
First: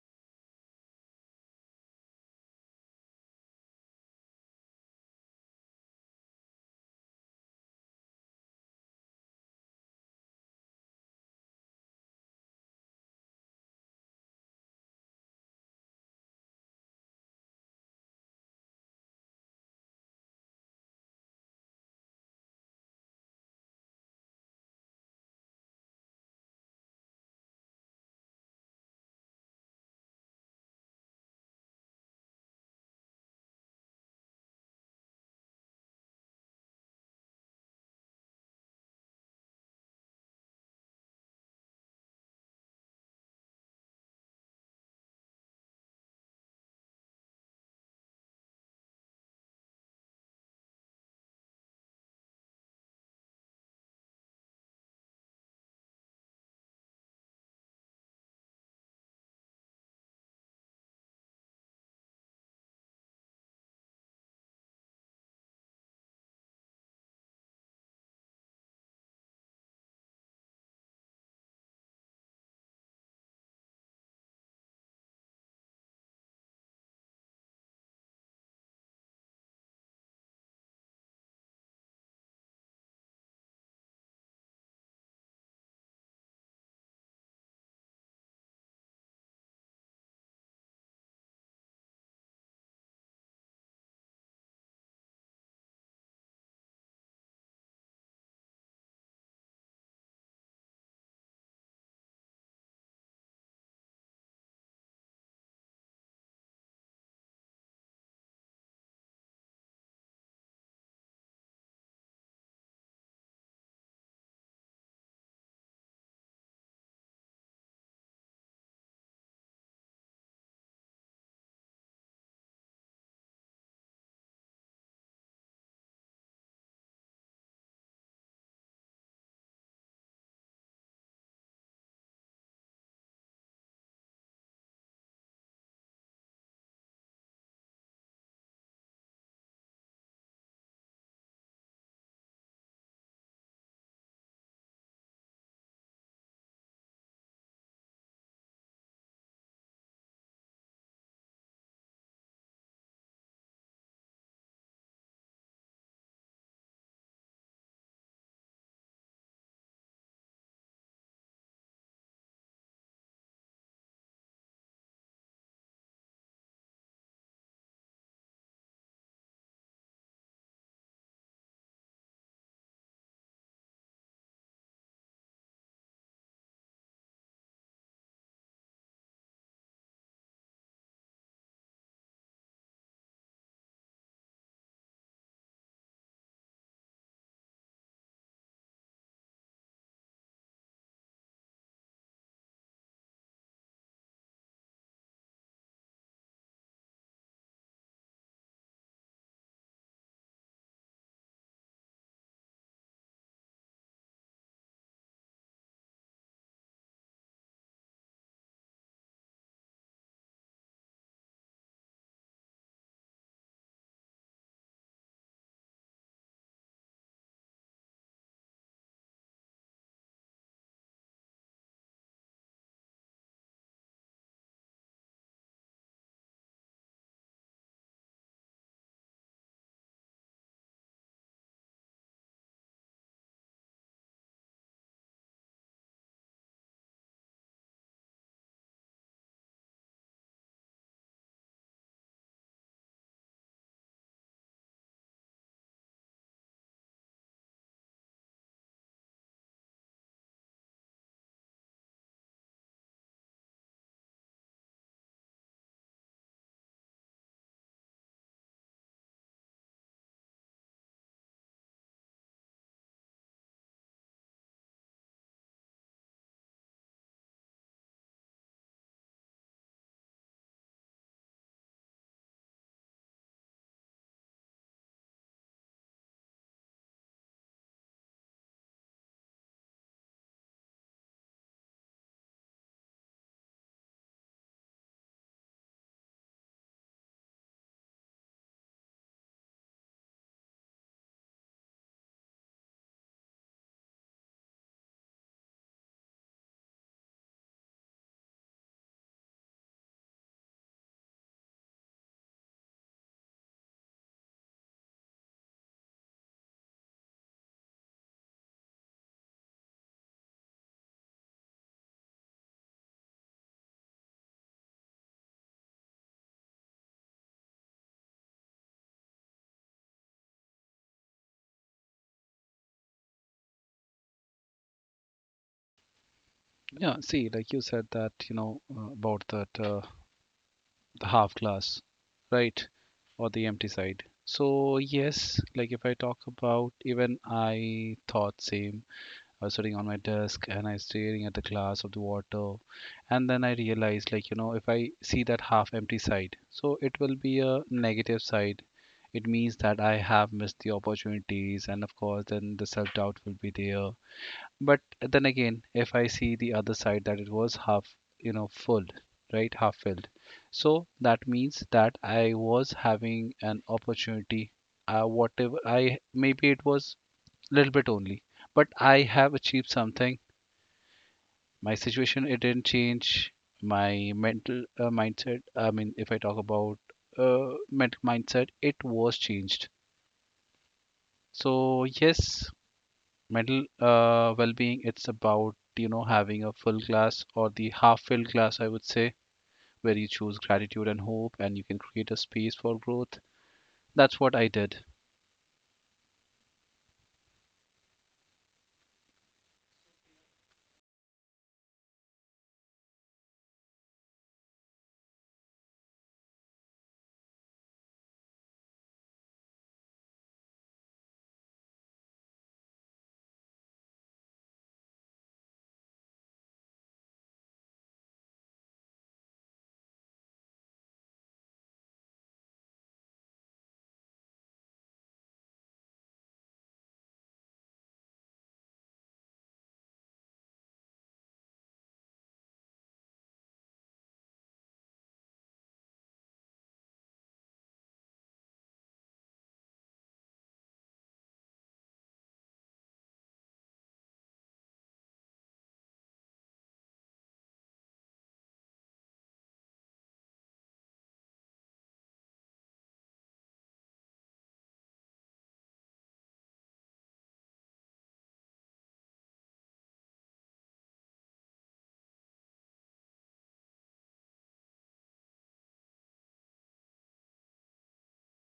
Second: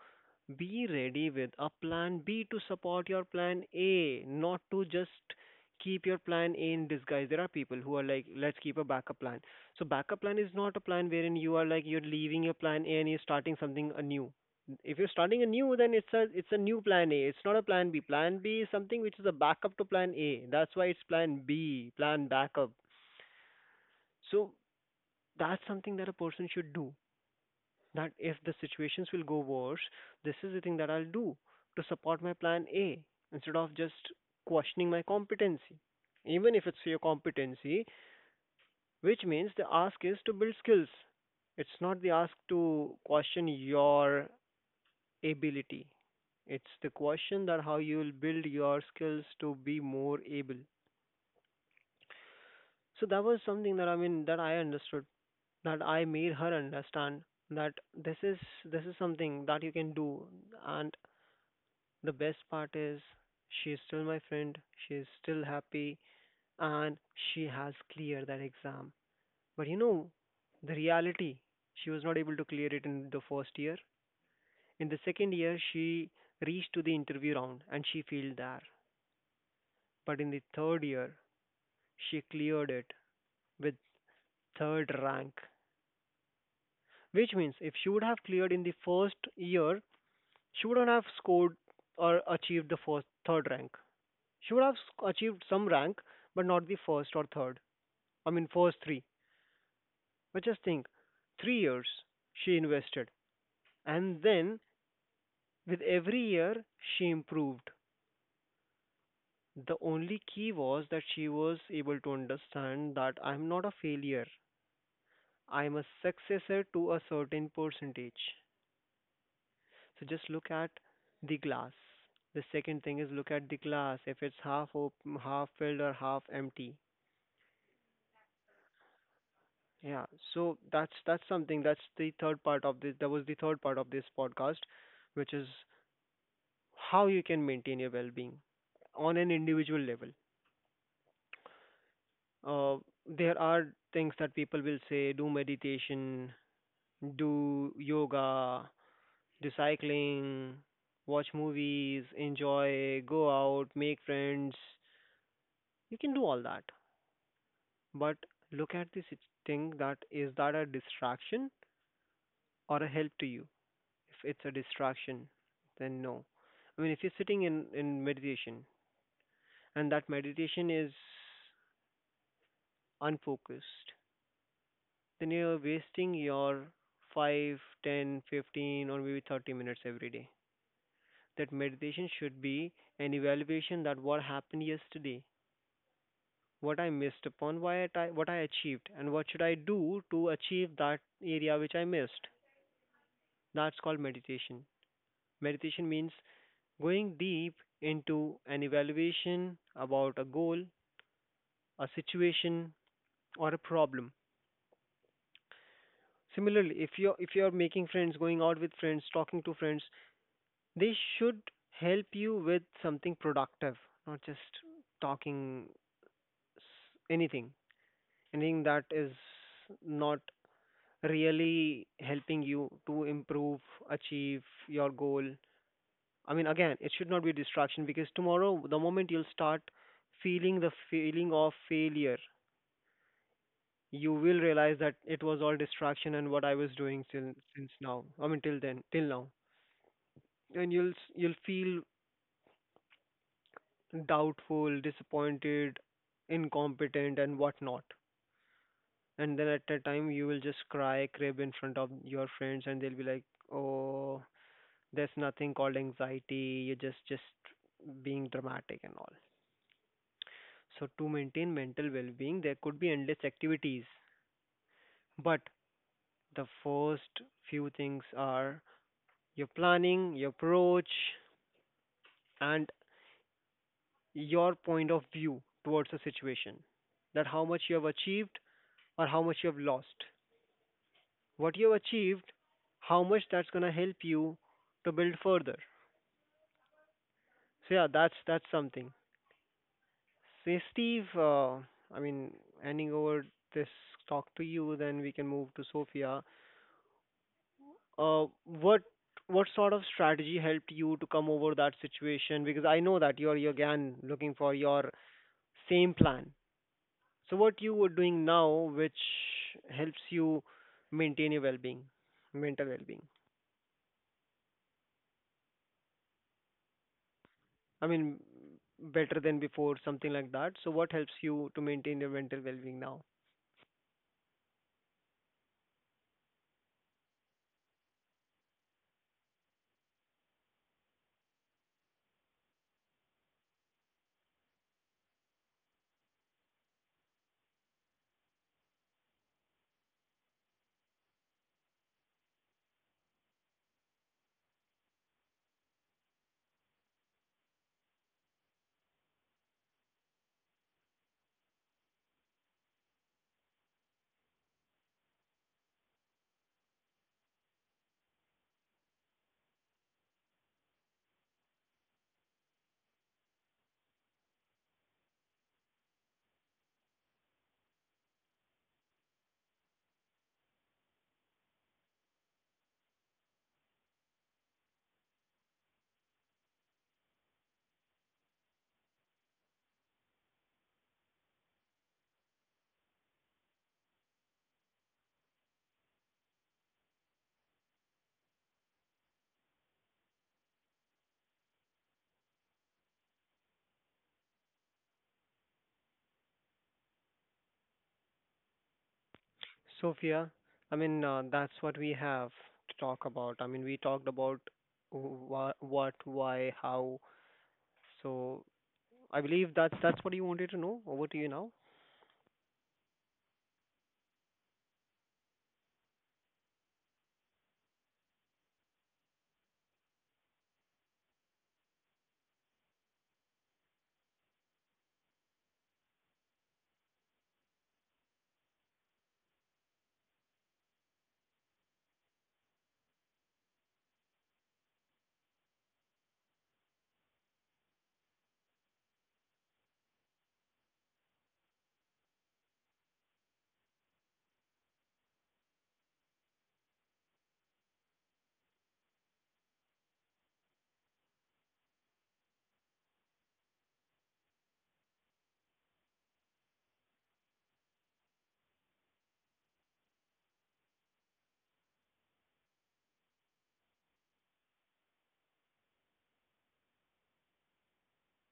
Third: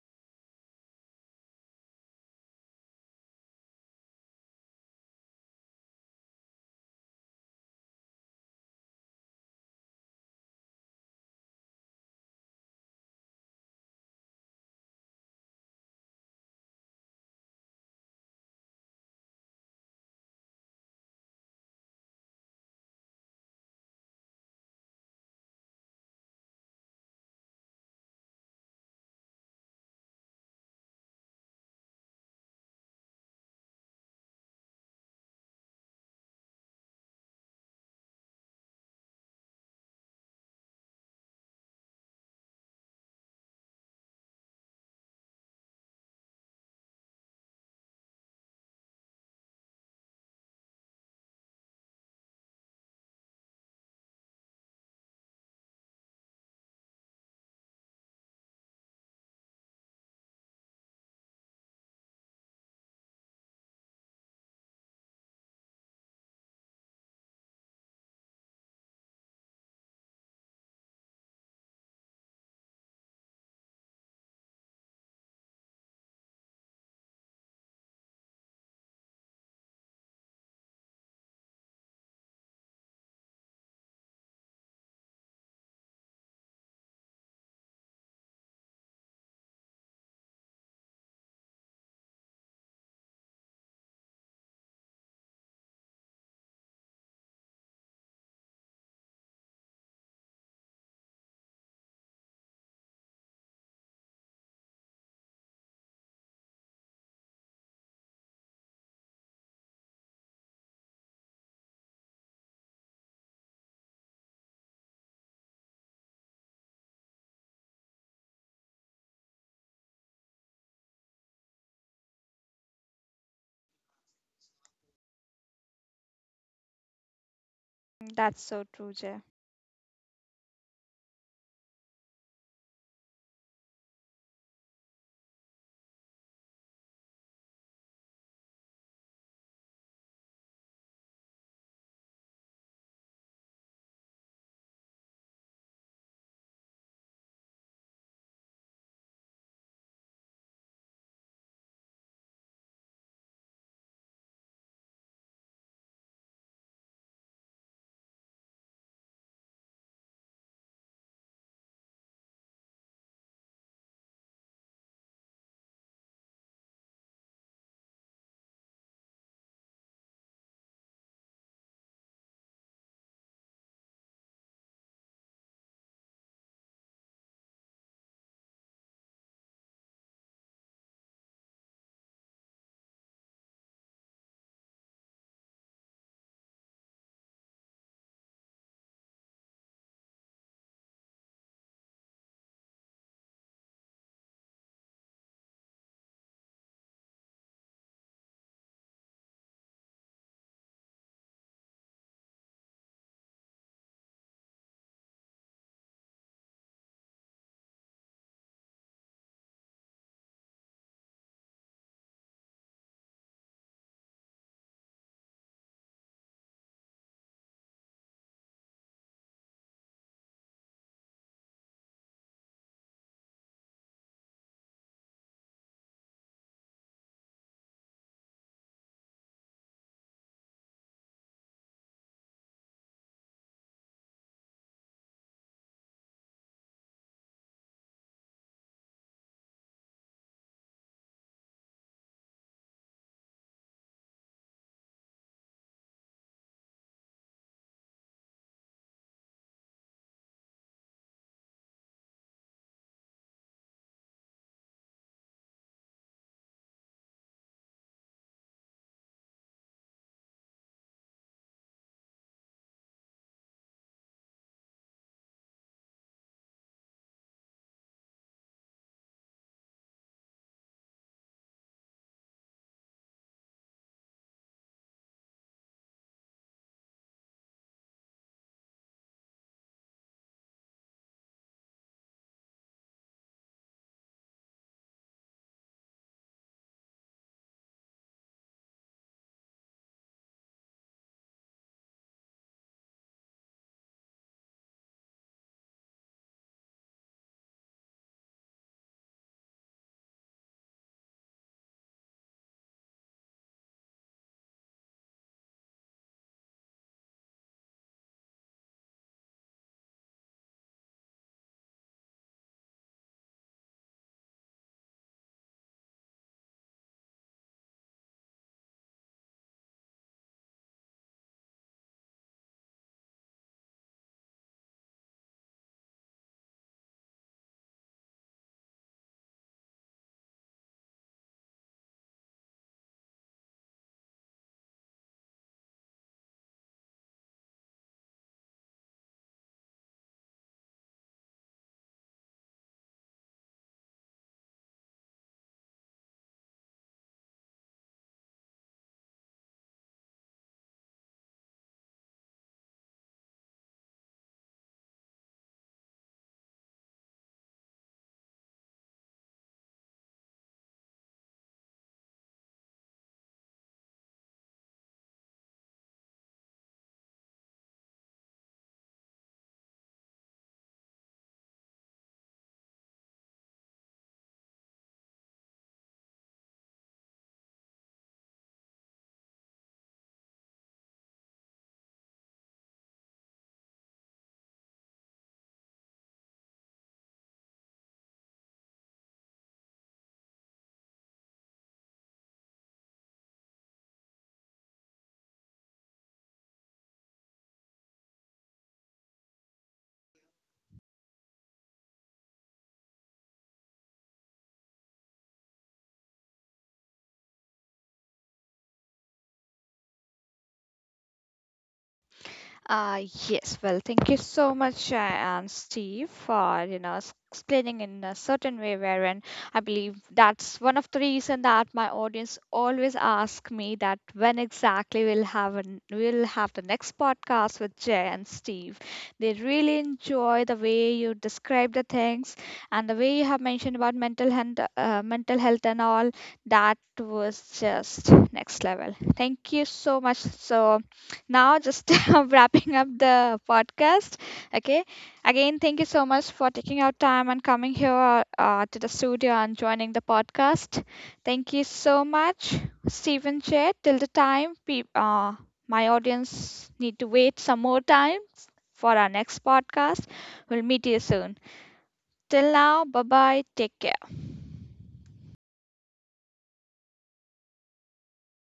[SPEAKER 2] be ready with a plan B to support your plan A, not to just keep your plan A in disguise. There are people who are like, let's keep a backup plan. So backup plan is not a plan wherein you are like, you're leaving your plan A and you're starting something anew. If you're starting a new, then it's a new plan A. It's not a plan B. Plan B is something which is a backup to plan A. That's why it's plan B, plan backup. So that's something that a person should do, that if the situations will go worse, this is the thing that I'll do to support my plan A instead of just questioning my competency. Even if it's your competency, which means the ask is to build skills. It's not the ask to question your ability. It's the question that how you will build your skills to be more able. So that was something that, I mean, that I understood, that I made her understand, that this is, this is something that you can do. And the best part is, she is still my friend, she is still happy, and she has cleared that exam. But you know, the reality, she was not able to clear it in the first year. In the second year, she reached to the interview round and she failed there. But in the third year, she cleared it with third rank, which means if she would have cleared in the first year, she wouldn't have scored or achieved the first third rank. She would have achieved some rank, but not the first or third. I mean, first three. But just think, 3 years she invested, and then with every year she improved. The only key was that she was able to understand that I'm not a failure, I'm a successor to a certain percentage. So just look at the glass. The second thing is, look at the glass if it's half open, half filled, or half empty.
[SPEAKER 1] That's so true, Jay.
[SPEAKER 2] Yeah, so that's something. That's the third part of this. That was the third part of this podcast, which is how you can maintain your well-being on an individual level. Uh, there are things that people will say: do meditation, do yoga, do cycling, watch movies, enjoy, go out, make friends. You can do all that, but look at this thing, that is that a distraction or a help to you? If it's a distraction, then no. I mean, if you're sitting in meditation and that meditation is unfocused, then you're wasting your 5, 10, 15, or maybe 30 minutes every day. That meditation should be an evaluation that what happened yesterday, what I missed upon, why I, what I achieved, and what should I do to achieve that area which I missed. That's called meditation. Meditation means going deep into an evaluation about a goal, a situation, or a problem. Similarly, if you're making friends, going out with friends, talking to friends, they should help you with something productive, not just talking s- anything, anything that is not really helping you to improve, achieve your goal. I mean, again, it should not be a distraction, because tomorrow, the moment you'll start feeling the feeling of failure, you will realize that it was all distraction and what I was doing till since now. I mean, till then, till now, and you'll feel doubtful, disappointed, incompetent, and whatnot. And then at that time, you will just cry, crib in front of your friends, and they'll be like, "Oh, there's nothing called anxiety. You're just being dramatic and all." So to maintain mental well-being, there could be endless activities, but the first few things are your planning, your approach, and your point of view towards the situation. That how much you have achieved or how much you have lost, what you've achieved, how much that's going to help you to build further. So yeah, that's something. Say Steve, I mean, handing over this talk to you, then we can move to Sophia. Uh, what what sort of strategy helped you to come over that situation? Because I know that you're again looking for your same plan. So what you were doing now, which helps you maintain your well-being, mental well-being. I mean, better than before, something like that. So, what helps you to maintain your mental well-being now?
[SPEAKER 3] Yeah, see, like you said that, you know, about that. The half glass, right? Or the empty side. So yes, like if I talk about, even I thought same. I was sitting on my desk and I was staring at the glass of the water, and then I realized, like you know, if I see that half empty side, so it will be a negative side. It means that I have missed the opportunities, and of course then the self doubt will be there. But then again, if I see the other side, that it was half, you know, full, right? Half filled. So that means that I was having an opportunity. Whatever I, maybe it was a little bit only, but I have achieved something. My situation, it didn't change. My mental mindset, I mean, if I talk about mental mindset, it was changed. So yes, mental well-being, it's about, you know, having a full glass or the half filled glass, I would say, where you choose gratitude and hope and you can create a space for growth. That's what I did.
[SPEAKER 2] Sophia, I mean, that's what we have to talk about. I mean, we talked about what, why, how. So, I believe that's what you wanted to know. Over to you now.
[SPEAKER 1] Uh, yes, well, thank you so much, and Steve, for, you know, explaining in a certain way wherein I believe that's one of the reason that my audience always ask me that when exactly we'll have the next podcast with Jay and Steve. They really enjoy the way you describe the things and the way you have mentioned about mental health and all. That was just next level. Thank you so much. So now, just wrapping up the podcast. Okay. Again, thank you so much for taking out time and coming here to the studio and joining the podcast. Thank you so much, Stephen, Chair. Till the time, my audience need to wait some more time for our next podcast. We'll meet you soon. Till now, bye bye. Take care.